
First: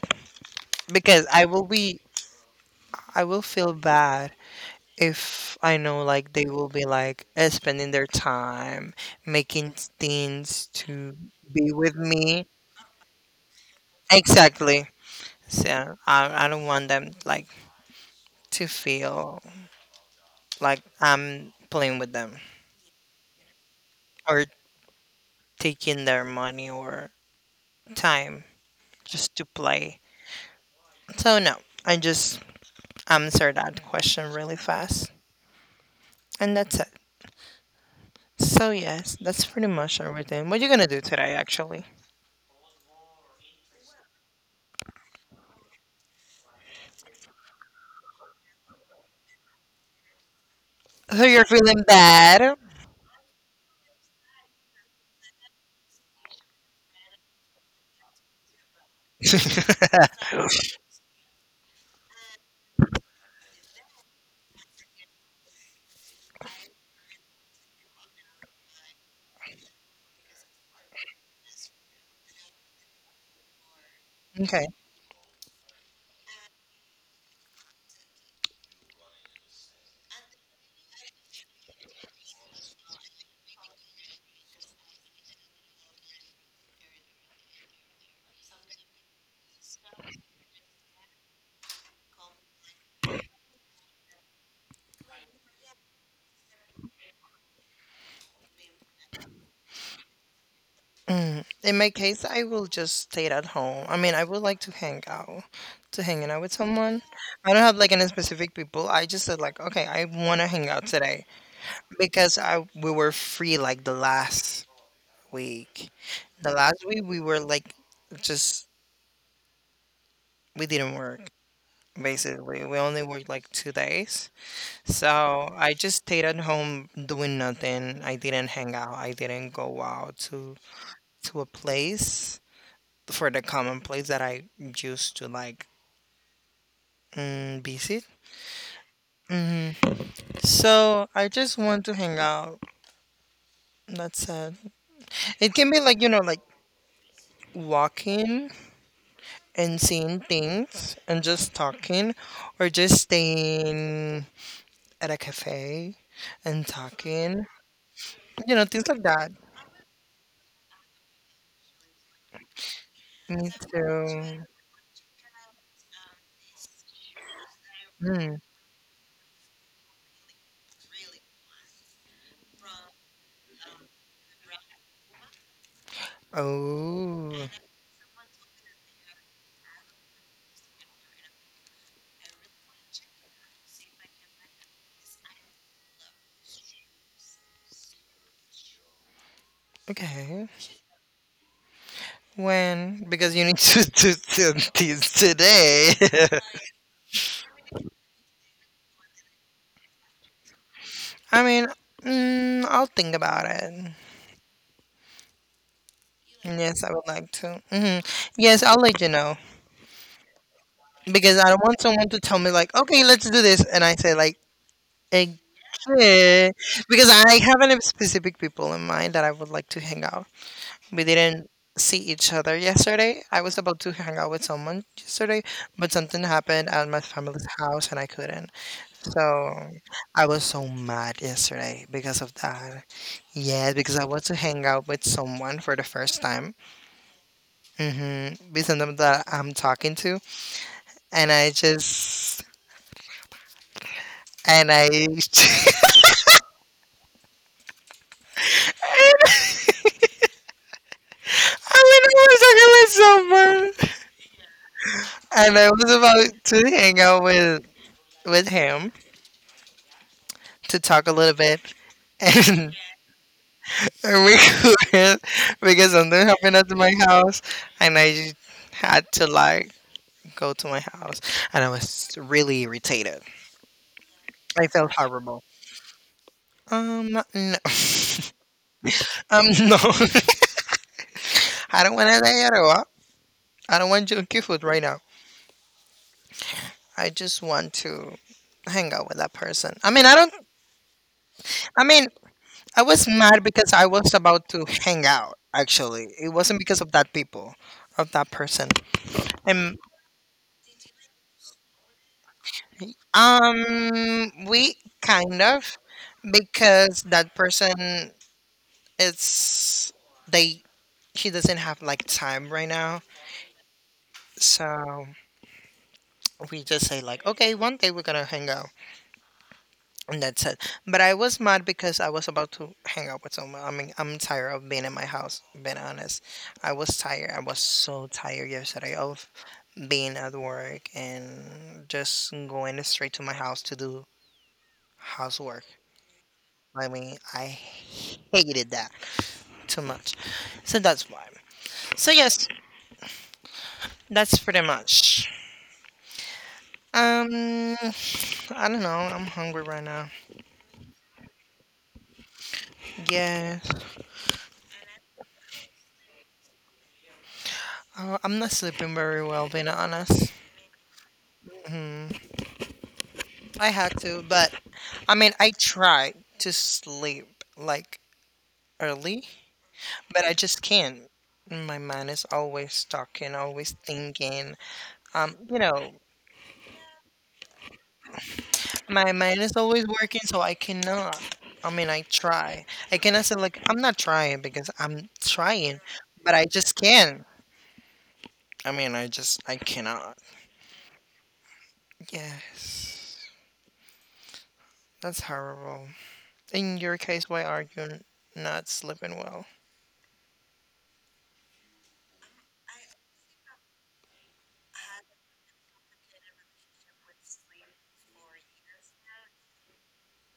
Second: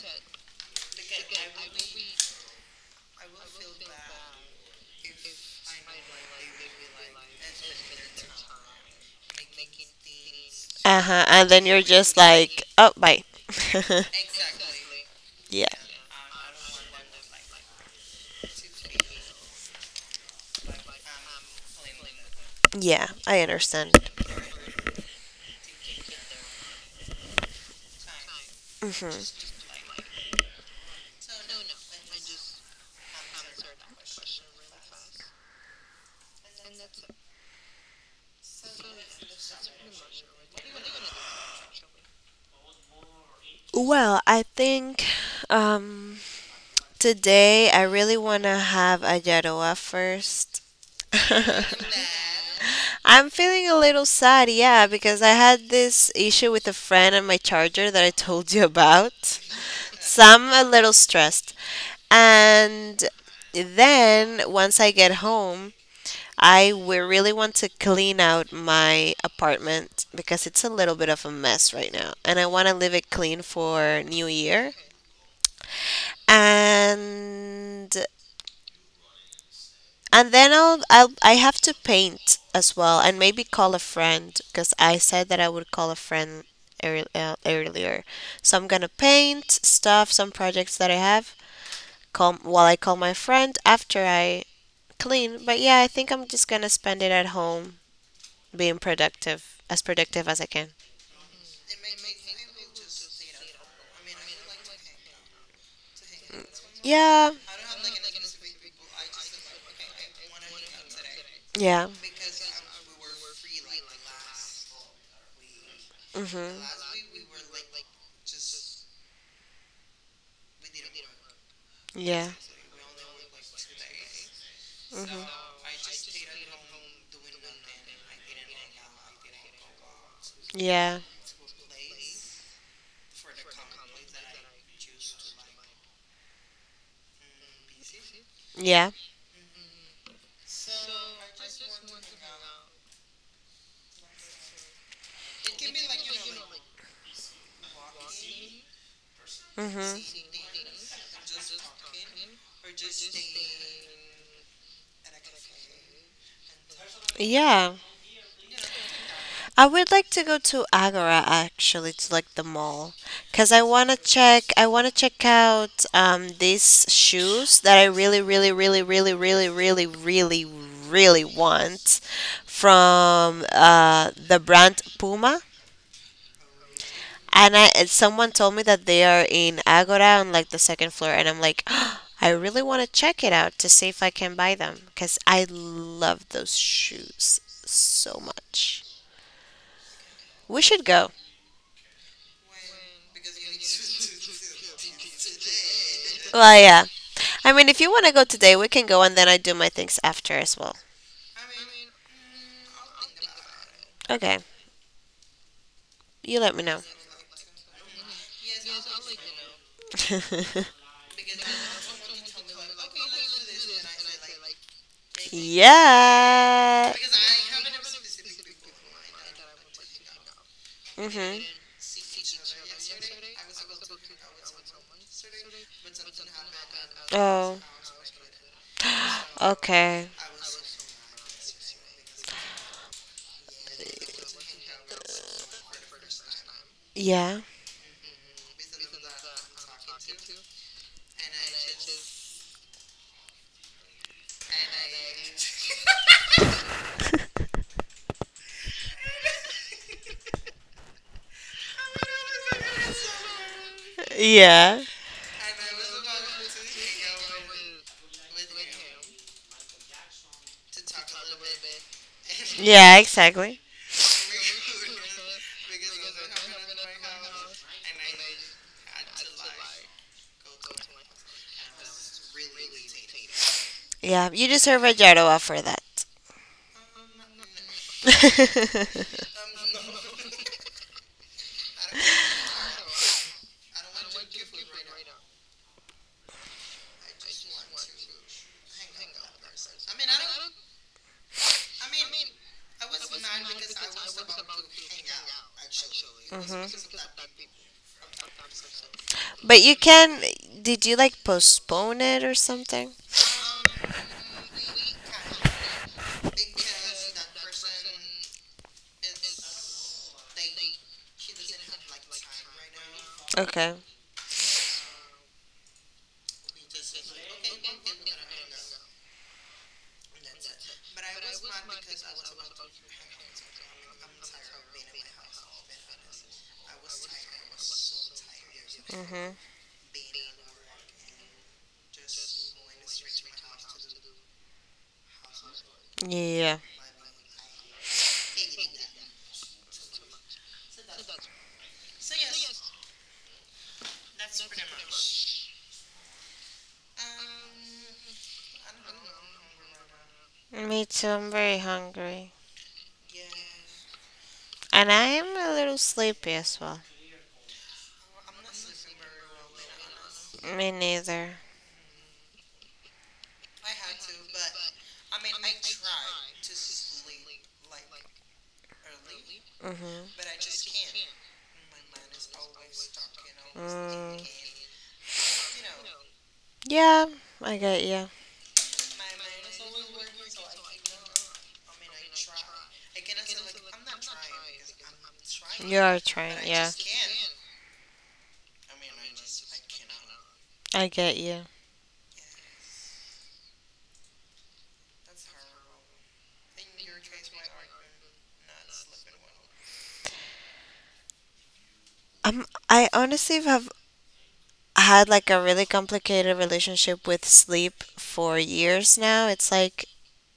Speaker 2: Because I will feel bad if I know like they will be like spending their time making things to
Speaker 1: huh. And then
Speaker 2: be
Speaker 1: you're
Speaker 2: with
Speaker 1: just
Speaker 2: me.
Speaker 1: like, oh, bye. [LAUGHS]
Speaker 2: Exactly.
Speaker 1: Yeah.
Speaker 2: So I don't want them like to feel like I'm playing with them
Speaker 1: Yeah, I understand.
Speaker 2: or taking their money or time
Speaker 1: Mhm.
Speaker 2: just to play. So no, I just answer that question really fast and that's it. So yes, that's pretty much everything. What you gonna do today actually?
Speaker 1: Well, I think um, today I really want to have a Yaroa first.
Speaker 2: So
Speaker 1: [LAUGHS]
Speaker 2: you're feeling bad?
Speaker 1: I'm feeling a little sad, yeah, because I had this issue with a friend and my charger that I told you about. So I'm a little stressed. And then once I get home, really want to clean out my apartment because it's a little bit of a mess right now, and I want to leave it clean for New
Speaker 2: Okay.
Speaker 1: Year. And and then I'll I have to paint as well, and maybe call a friend because I said that I would call a friend earlier. So I'm gonna paint stuff, some projects that I have. Call while I call my friend after I clean. But yeah, I think I'm just gonna spend it at home being productive as I can.
Speaker 2: Mm. In my case, I will just stay at home. I mean, I would like to hang out, to hanging out with someone.
Speaker 1: Yeah,
Speaker 2: I don't have like any specific people. I just said like, okay, I want to hang out today
Speaker 1: yeah,
Speaker 2: because I we were free like the last week.
Speaker 1: hmm
Speaker 2: The last week we were like just we didn't work
Speaker 1: yeah,
Speaker 2: basically. We only worked like 2 days.
Speaker 1: hmm
Speaker 2: So I just stayed at home doing nothing. I didn't hang out. I didn't go out to
Speaker 1: yeah,
Speaker 2: a place. For the common place that I used to like visit.
Speaker 1: yeah,
Speaker 2: So I just want to hang out. That's it. It can be like like walking and seeing
Speaker 1: hmm
Speaker 2: things and just talking, or just staying at a cafe and talking.
Speaker 1: yeah.
Speaker 2: You know, things like that.
Speaker 1: I would like to go to Agora actually to like the mall because
Speaker 2: Me too.
Speaker 1: I want to check out these shoes that I really
Speaker 2: Hmm.
Speaker 1: really really really really really really really want from the brand Puma,
Speaker 2: Oh.
Speaker 1: and I and someone told me that they are in Agora on like the second floor, and I'm like [GASPS] I really want to check it out to see if I can buy them because I love those shoes so much.
Speaker 2: Okay.
Speaker 1: We should go.
Speaker 2: When? Because you need [LAUGHS] to do this today.
Speaker 1: Well,
Speaker 2: [LAUGHS]
Speaker 1: yeah. I mean, if you want to go today, we can go and then I do my things after as well.
Speaker 2: I mean, I'll think about it.
Speaker 1: Okay. You let me know.
Speaker 2: Yes, I would like to. Hmm. Yes, I'll let you know because I don't want someone to tell me like, okay, let's do this, and I say like,
Speaker 1: [LAUGHS]
Speaker 2: okay,
Speaker 1: Yeah.
Speaker 2: because I have a specific people in mind that I would like to hang out. We
Speaker 1: Mhm.
Speaker 2: didn't see each other yesterday. I was about to hang out with someone yesterday, but something happened at my family's
Speaker 1: Oh.
Speaker 2: house and I couldn't. So
Speaker 1: [GASPS] Okay.
Speaker 2: I was so mad yesterday because of that. Yeah, because I was to hang out with someone for the first time,
Speaker 1: Yeah.
Speaker 2: mhm, with someone that I'm talking to, and I just and I [LAUGHS] I mean, I was talking with someone,
Speaker 1: Yeah.
Speaker 2: and I was about to hang out with him to talk a little bit, and,
Speaker 1: Yeah, exactly.
Speaker 2: [LAUGHS] and we couldn't because something happened at my house, and I just had to like go to my house, and I was really irritated.
Speaker 1: Yeah, you
Speaker 2: I
Speaker 1: deserve a
Speaker 2: felt
Speaker 1: job
Speaker 2: horrible.
Speaker 1: offer that.
Speaker 2: No,
Speaker 1: [LAUGHS]
Speaker 2: [LAUGHS] No. [LAUGHS] I don't want to say it all. I don't want junky food right now. I just want to hang out with that person. I mean, I don't. I mean, I was mad because I was about to hang out. Actually, it wasn't because
Speaker 1: Mhm.
Speaker 2: of that person.
Speaker 1: But you
Speaker 2: And
Speaker 1: can did you like postpone it or something?
Speaker 2: we kind of because that person is they. She doesn't have like time right now,
Speaker 1: Okay.
Speaker 2: so we just say like, okay, one day we're gonna hang out. And that's it. But I was mad because I was about to hang out with someone. I mean, I'm tired of being in my house, being honest. I was tired. I was so tired yesterday of
Speaker 1: Mm-hmm.
Speaker 2: being at work and just going straight to my house to do housework.
Speaker 1: Yeah.
Speaker 2: I mean, I hated that too much. So that's why. So, yes, that's pretty much. Um, I don't know. I'm hungry right now.
Speaker 1: Me too. I'm very hungry.
Speaker 2: Yeah.
Speaker 1: And I am a little sleepy as well.
Speaker 2: I'm not sleeping very well, being honest.
Speaker 1: Me neither.
Speaker 2: Mm-hmm. I had to, but I mean, I try to sleep like early,
Speaker 1: Mm-hmm.
Speaker 2: but I just can't. My mind is always talking, always
Speaker 1: Mm.
Speaker 2: thinking. Um, you know,
Speaker 1: Yeah, I get you.
Speaker 2: my mind is always working, so I cannot. I mean, I try. I cannot say like I'm not trying because I'm
Speaker 1: You
Speaker 2: trying,
Speaker 1: are
Speaker 2: but
Speaker 1: trying.
Speaker 2: I
Speaker 1: Yeah,
Speaker 2: just can't. I mean, I cannot.
Speaker 1: I get you.
Speaker 2: Yes, that's horrible. In your case, why are you not sleeping well?
Speaker 1: I honestly have had like a really complicated relationship with sleep for years now. It's like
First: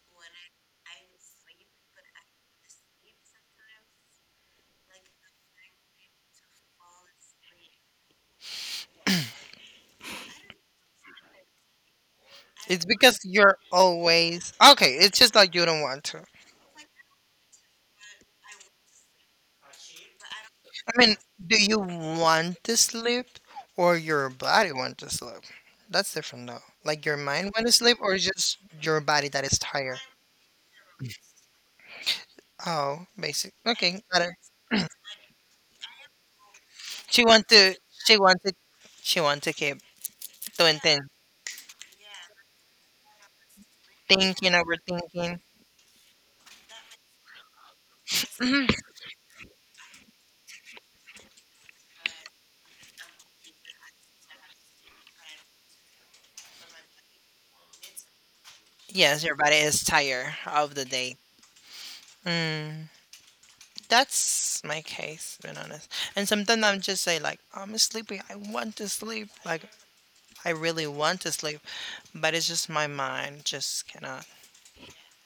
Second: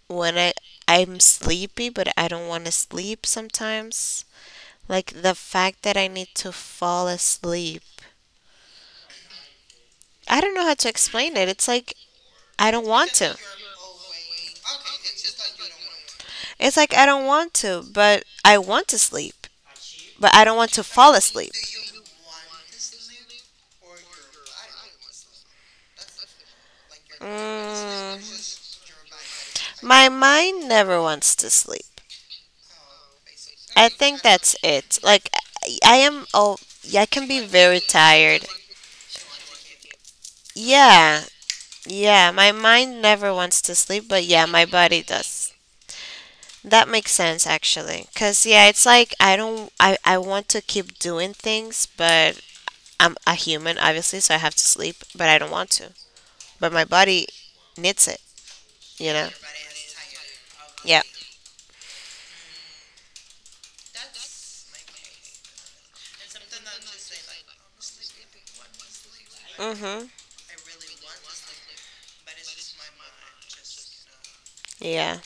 Speaker 1: when I I'm sleepy but I don't want to sleep sometimes. Like the fact that I need to fall asleep. I don't know how to explain it. It's like I
Speaker 2: It's
Speaker 1: don't want
Speaker 2: because
Speaker 1: to.
Speaker 2: you're always okay. It's just that you don't want to. I
Speaker 1: It's like I don't want to, but I want to sleep, but I don't want to fall
Speaker 2: mean,
Speaker 1: asleep.
Speaker 2: do you want to sleep or your body want to sleep? That's different though. Like your mind want to sleep or
Speaker 1: Mm,
Speaker 2: it's just your body that is tired.
Speaker 1: my mind never wants to sleep.
Speaker 2: Oh, basic.
Speaker 1: I
Speaker 2: Okay,
Speaker 1: think
Speaker 2: got it.
Speaker 1: that's it. Like I am I
Speaker 2: She
Speaker 1: can be
Speaker 2: want to.
Speaker 1: very
Speaker 2: She
Speaker 1: tired.
Speaker 2: wanted. She want to keep doing things,
Speaker 1: Yeah, yeah, my mind never wants to sleep, but yeah,
Speaker 2: thinking,
Speaker 1: my body
Speaker 2: overthinking.
Speaker 1: does. That makes sense actually, cause yeah, it's like I don't I want to keep doing things, but I'm a human obviously, so I have to sleep, but I don't want to. But my body needs it, you
Speaker 2: Yes,
Speaker 1: know.
Speaker 2: your body is tired of the
Speaker 1: Yeah.
Speaker 2: day. Mm, that's my case, being honest. And sometimes I'm just say like I'm sleepy. I want to sleep. Like
Speaker 1: Mhm.
Speaker 2: I really want to sleep, but it's just my mind just cannot.
Speaker 1: Yeah.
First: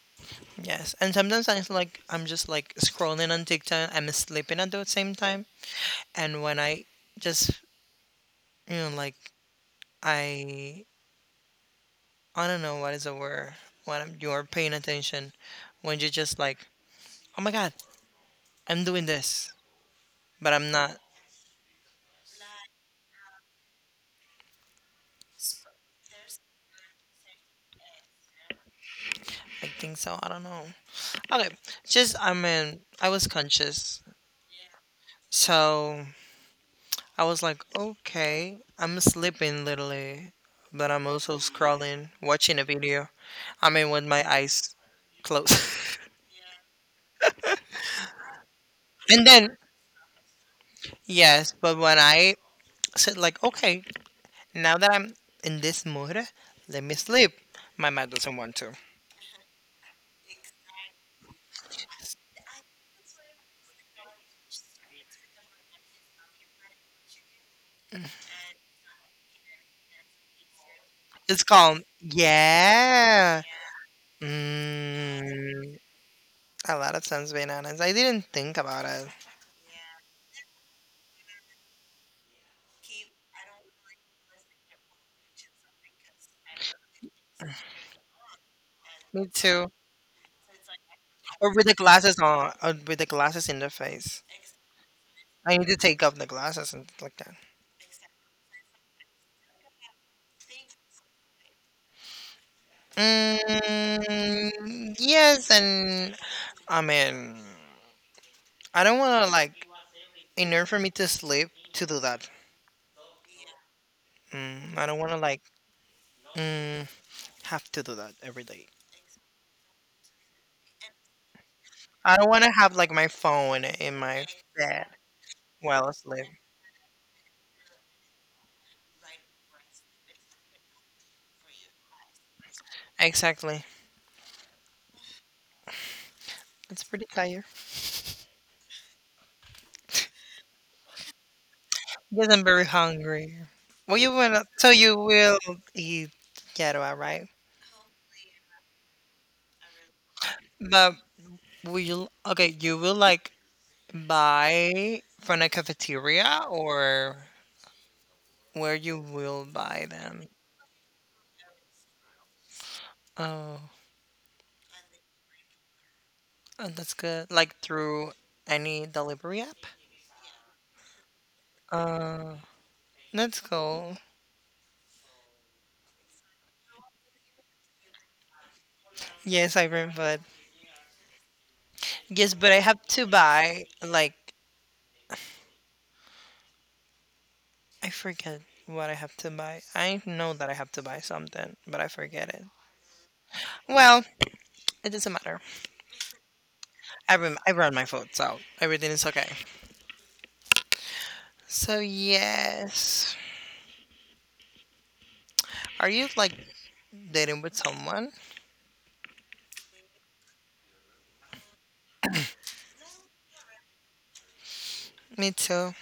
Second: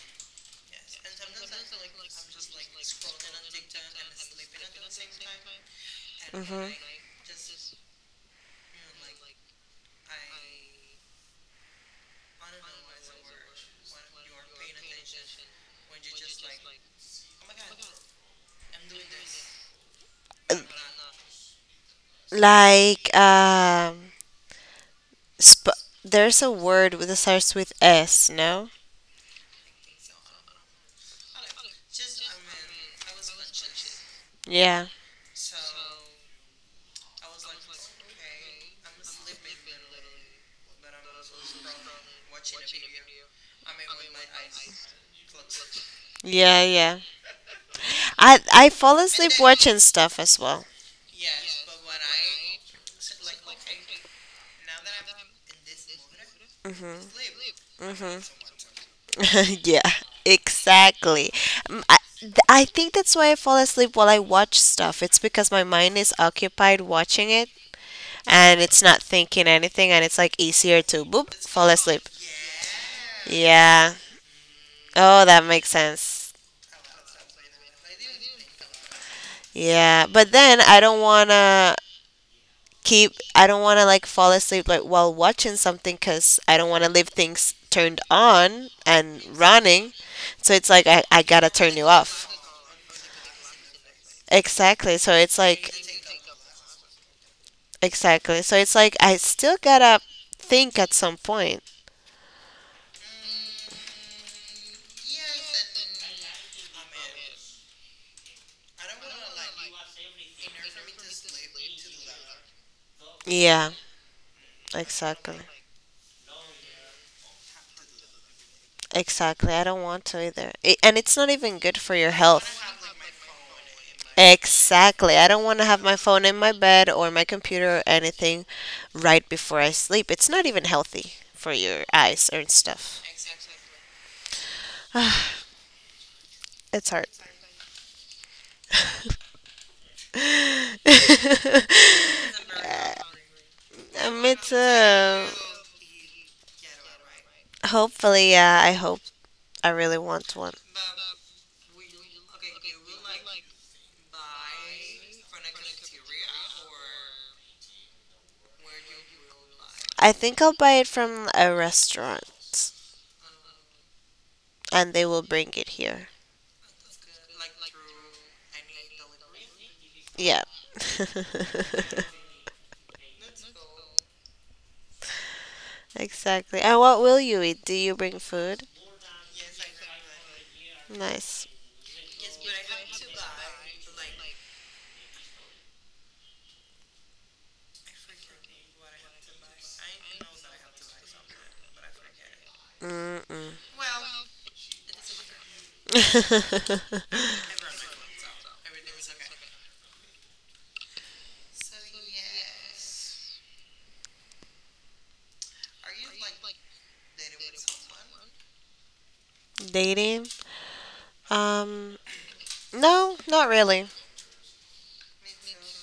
Speaker 2: Yes. And sometimes I'm like I'm just like scrolling on TikTok, I'm sleeping at the same time. And when
Speaker 1: Mhm.
Speaker 2: I just you know, like I I don't know what is the word when I'm, you're paying attention when you're just like, oh my god, I'm doing this but I'm not.
Speaker 1: Like sp- there's a word that starts with S, no?
Speaker 2: I think so. I don't know. Okay. Just I mean I was conscious.
Speaker 1: Yeah.
Speaker 2: So I was like, okay, I'm sleeping literally, but I'm also scrolling, watching a video. I mean, with my eyes closed.
Speaker 1: Yeah, yeah. I fall
Speaker 2: [LAUGHS] And
Speaker 1: asleep
Speaker 2: then,
Speaker 1: watching stuff as well.
Speaker 2: yes, but when I said, like, okay, now that I'm in this mood, let me
Speaker 1: Mhm.
Speaker 2: sleep, my mind doesn't want to.
Speaker 1: Mhm. [LAUGHS] yeah. Exactly. I think that's why I fall asleep while I watch stuff. It's because my mind is occupied watching it and it's not thinking anything and it's like easier to boop
Speaker 2: It's
Speaker 1: fall
Speaker 2: calm.
Speaker 1: asleep.
Speaker 2: Yeah.
Speaker 1: Yeah. Oh, that makes
Speaker 2: Mm,
Speaker 1: sense.
Speaker 2: a lot of times, being honest, I didn't think about it.
Speaker 1: Yeah, but then I don't want to like fall asleep like while watching something cuz I don't want to leave things turned on and
Speaker 2: Me too.
Speaker 1: running. So it's like I got to
Speaker 2: Or with the
Speaker 1: turn you
Speaker 2: glasses
Speaker 1: off.
Speaker 2: on, or with the glasses in the face.
Speaker 1: Exactly. So it's
Speaker 2: I need
Speaker 1: like
Speaker 2: to take off the glasses and like that.
Speaker 1: exactly. So it's like I still got to think at some point.
Speaker 2: Yes, and I mean, I don't want to like, in order for me to sleep, to do that.
Speaker 1: Yeah,
Speaker 2: I don't want to
Speaker 1: exactly.
Speaker 2: like, mm, have to do that every day.
Speaker 1: Exactly. I don't want to either. I And it's not even good for your
Speaker 2: I don't want to
Speaker 1: health.
Speaker 2: have like my phone in my bed
Speaker 1: Exactly. I don't want to have
Speaker 2: while
Speaker 1: my phone
Speaker 2: asleep.
Speaker 1: in my bed or my computer or anything right before I sleep. It's not even healthy for your eyes and stuff.
Speaker 2: Exactly.
Speaker 1: [SIGHS]
Speaker 2: It's
Speaker 1: It's hard.
Speaker 2: pretty tired. Yes,
Speaker 1: [LAUGHS]
Speaker 2: I'm very hungry. Well, you will.
Speaker 1: It's
Speaker 2: So you
Speaker 1: Me
Speaker 2: will eat ghetto, right?
Speaker 1: too, hopefully, yeah. I hope. I really want one.
Speaker 2: But will you? Okay, you will like buy from a cafeteria or where you will buy
Speaker 1: I
Speaker 2: them?
Speaker 1: think I'll buy it from a restaurant,
Speaker 2: Oh,
Speaker 1: and they will bring it here.
Speaker 2: oh, that's good. Like through any delivery app?
Speaker 1: Yeah. [LAUGHS]
Speaker 2: Uh, that's cool.
Speaker 1: Exactly. And what will you eat? Do you bring food?
Speaker 2: Yes, I bring food.
Speaker 1: Nice.
Speaker 2: Yes, but I have to buy, like, I forget what I have to buy. I know that I have to buy something, but I forget it.
Speaker 1: Mm-mm.
Speaker 2: Well, it doesn't matter. I
Speaker 1: [LAUGHS]
Speaker 2: brought my food, so everything is okay. So yes, are you like dating with someone?
Speaker 1: Dating? Um, no, not really.
Speaker 2: Me too.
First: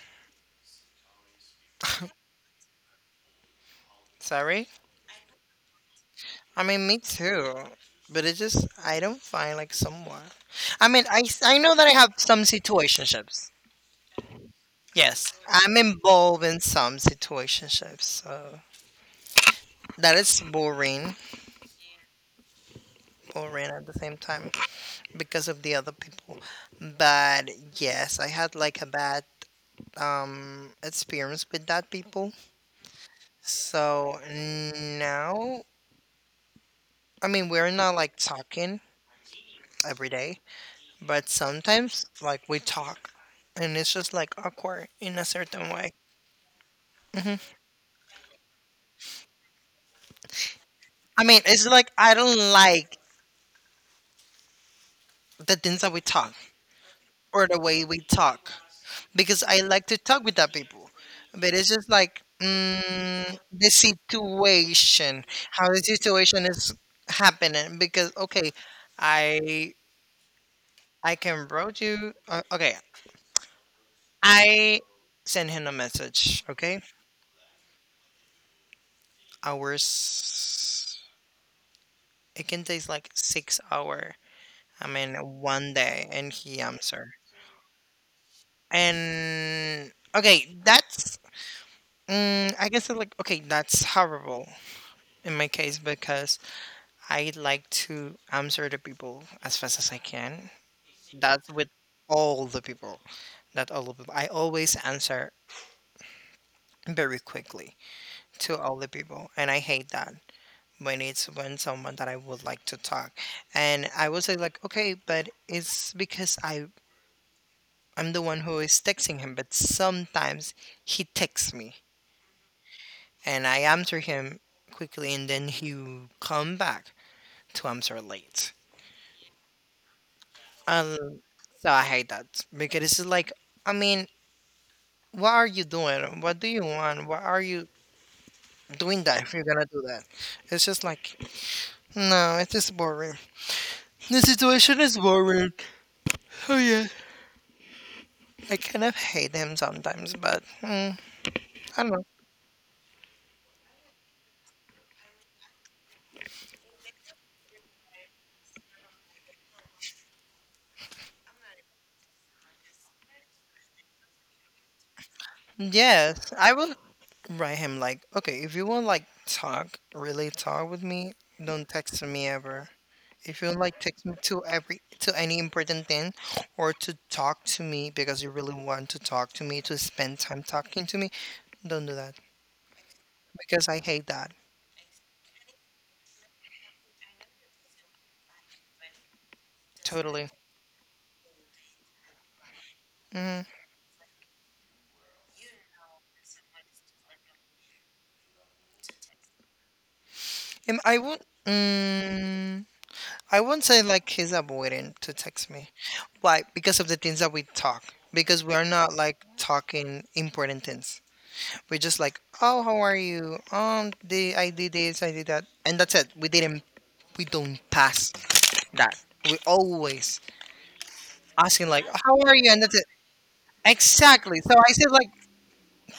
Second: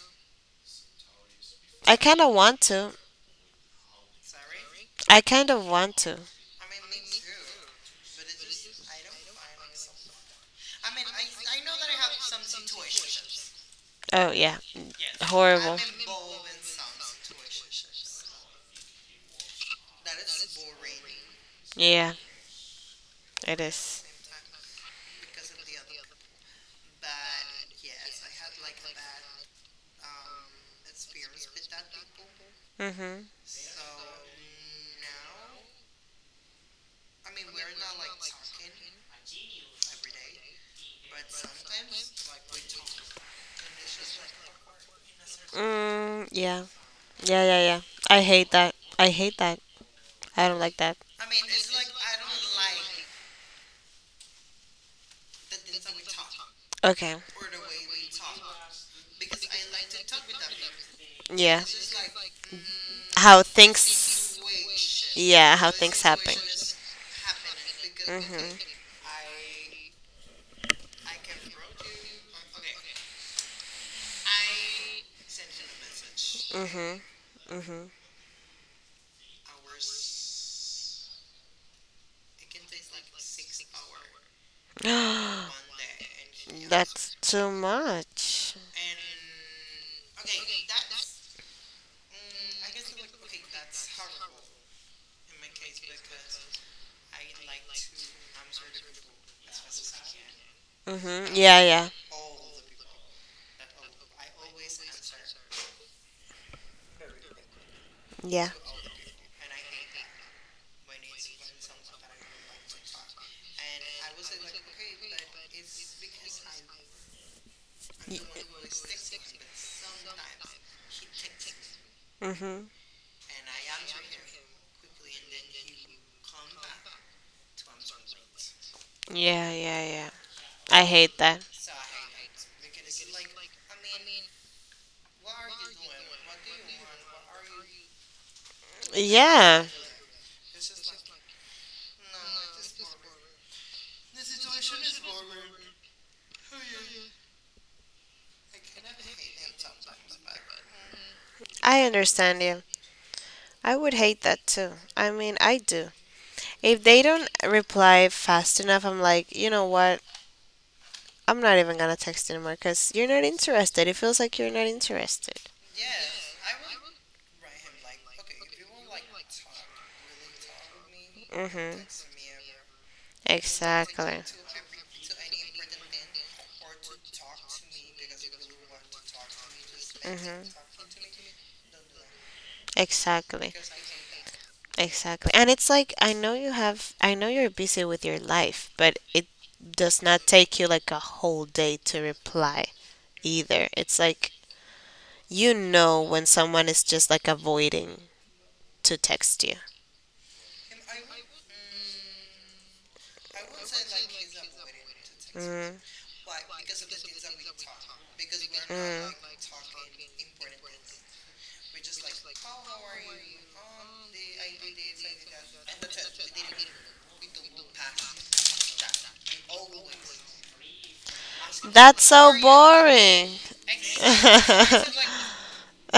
Speaker 1: I kind of want to.
Speaker 2: Sorry?
Speaker 1: I kind of want to.
Speaker 2: I mean, me too. But it just, I don't find like someone. I mean, I know that I have some situationships.
Speaker 1: Oh yeah,
Speaker 2: Yes, I'm
Speaker 1: horrible.
Speaker 2: involved in some situationships. So that is boring,
Speaker 1: Yeah, it
Speaker 2: boring at the
Speaker 1: is.
Speaker 2: same time because of the other people. But yes, I had like a bad experience with that people.
Speaker 1: Mhm.
Speaker 2: So now, I mean, we're not like talking every day, but sometimes, like, we talk and it's just like awkward in a certain way.
Speaker 1: Mm, yeah. Yeah, yeah, yeah. I hate that. I hate that. I don't like that.
Speaker 2: I mean, it's like I don't like the things that we talk
Speaker 1: Okay.
Speaker 2: or the way we talk because I like to talk with that people. But
Speaker 1: Yeah.
Speaker 2: it's just like
Speaker 1: How
Speaker 2: the
Speaker 1: things.
Speaker 2: situation,
Speaker 1: Yeah,
Speaker 2: how
Speaker 1: how
Speaker 2: the
Speaker 1: things happen.
Speaker 2: situation is happening. Because okay,
Speaker 1: Mhm.
Speaker 2: I I can wrote you. Okay, I send him a message. Okay,
Speaker 1: Mhm. Mhm.
Speaker 2: hours. It can take like 6 hours I mean, one day and he
Speaker 1: [GASPS]
Speaker 2: answered.
Speaker 1: That's too much.
Speaker 2: And okay, that's I guess I'm like okay, that's horrible in my case because I like to answer the people as fast as I can.
Speaker 1: Mhm.
Speaker 2: That's
Speaker 1: Yeah,
Speaker 2: with
Speaker 1: yeah.
Speaker 2: all the people. That all the people. I always answer very quickly
Speaker 1: Yeah.
Speaker 2: to all the people, and I hate that when it's when someone that I would like to talk. And I would say like, okay, but it's because I'm the one who is texting him, but sometimes he texts me
Speaker 1: Mm-hmm.
Speaker 2: and I answer him quickly and then he will come back to answer late.
Speaker 1: Yeah, yeah, yeah. I hate
Speaker 2: Um,
Speaker 1: that.
Speaker 2: so I hate that because it's like, I mean, what are you doing? What do you want? Why are you doing that if you're
Speaker 1: Yeah,
Speaker 2: gonna do that? It's just like, no, it's just boring. The situation is boring. Oh yeah, I kind of hate him sometimes, but I
Speaker 1: I
Speaker 2: don't know.
Speaker 1: understand you. I would hate that too. I mean, I do. If they don't reply fast enough, I'm like, you know what? I'm not even gonna text anymore because you're not interested. It feels like you're not interested.
Speaker 2: Yes, I will. Write him like, okay, if you want like talk, really talk with me, don't
Speaker 1: Mm-hmm.
Speaker 2: text me ever. If you like text me
Speaker 1: Exactly.
Speaker 2: to any important thing or to talk to me because you really want to talk to me, to spend time
Speaker 1: Mm-hmm.
Speaker 2: talking to me, don't do that.
Speaker 1: Exactly.
Speaker 2: Because I hate that.
Speaker 1: Exactly. And it's like I know you're busy with your life, but it does not
Speaker 2: Totally.
Speaker 1: take you like a whole day to reply
Speaker 2: Mm.
Speaker 1: either. It's like you know when someone is just like avoiding to text you.
Speaker 2: And I won't say like he's avoiding to text me.
Speaker 1: Mm,
Speaker 2: Why? Because of the things that we talk. Because we are not
Speaker 1: mm.
Speaker 2: like talking important things. We just like, oh, how are you? The I did this, I did that, and that's it. We don't pass that. We always asking like,
Speaker 1: That's
Speaker 2: how
Speaker 1: so
Speaker 2: are you? And that's it.
Speaker 1: boring.
Speaker 2: Exactly. So I
Speaker 1: [LAUGHS]
Speaker 2: said like,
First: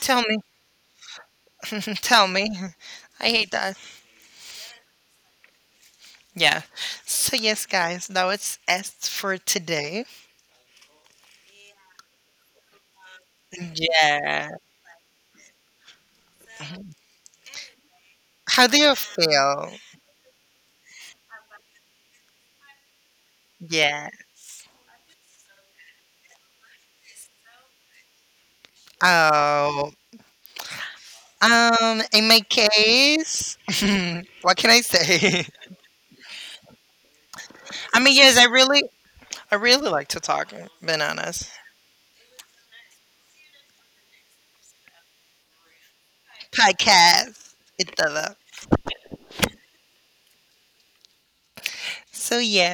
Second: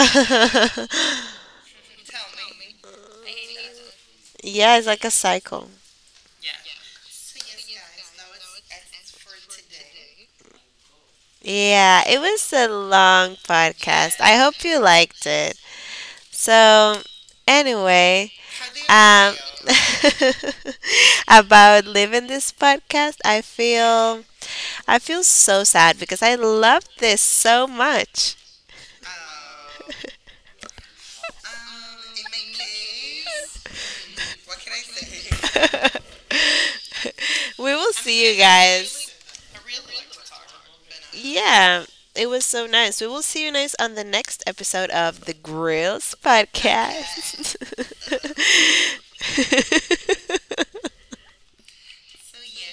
Speaker 2: tell me, [LAUGHS] tell me. [LAUGHS] I hate that.
Speaker 1: yeah, it's like a cycle.
Speaker 2: Yeah. So yes, guys, that was it for today.
Speaker 1: Yeah, it was a long podcast. I
Speaker 2: Yeah.
Speaker 1: hope you liked it. So, anyway,
Speaker 2: How do you
Speaker 1: um,
Speaker 2: feel?
Speaker 1: [LAUGHS] about leaving this podcast,
Speaker 2: Yes.
Speaker 1: I feel so sad because I love this so much.
Speaker 2: Oh, in my case,
Speaker 1: [LAUGHS]
Speaker 2: [LAUGHS] what can I say?
Speaker 1: we will
Speaker 2: [LAUGHS] I mean,
Speaker 1: see you
Speaker 2: yes, I really
Speaker 1: guys.
Speaker 2: I really like to talk bananas
Speaker 1: Yeah, it was so nice. We will see you guys on the next episode of the Grills Podcast.
Speaker 2: podcast. It's other.
Speaker 1: [LAUGHS]
Speaker 2: So yeah.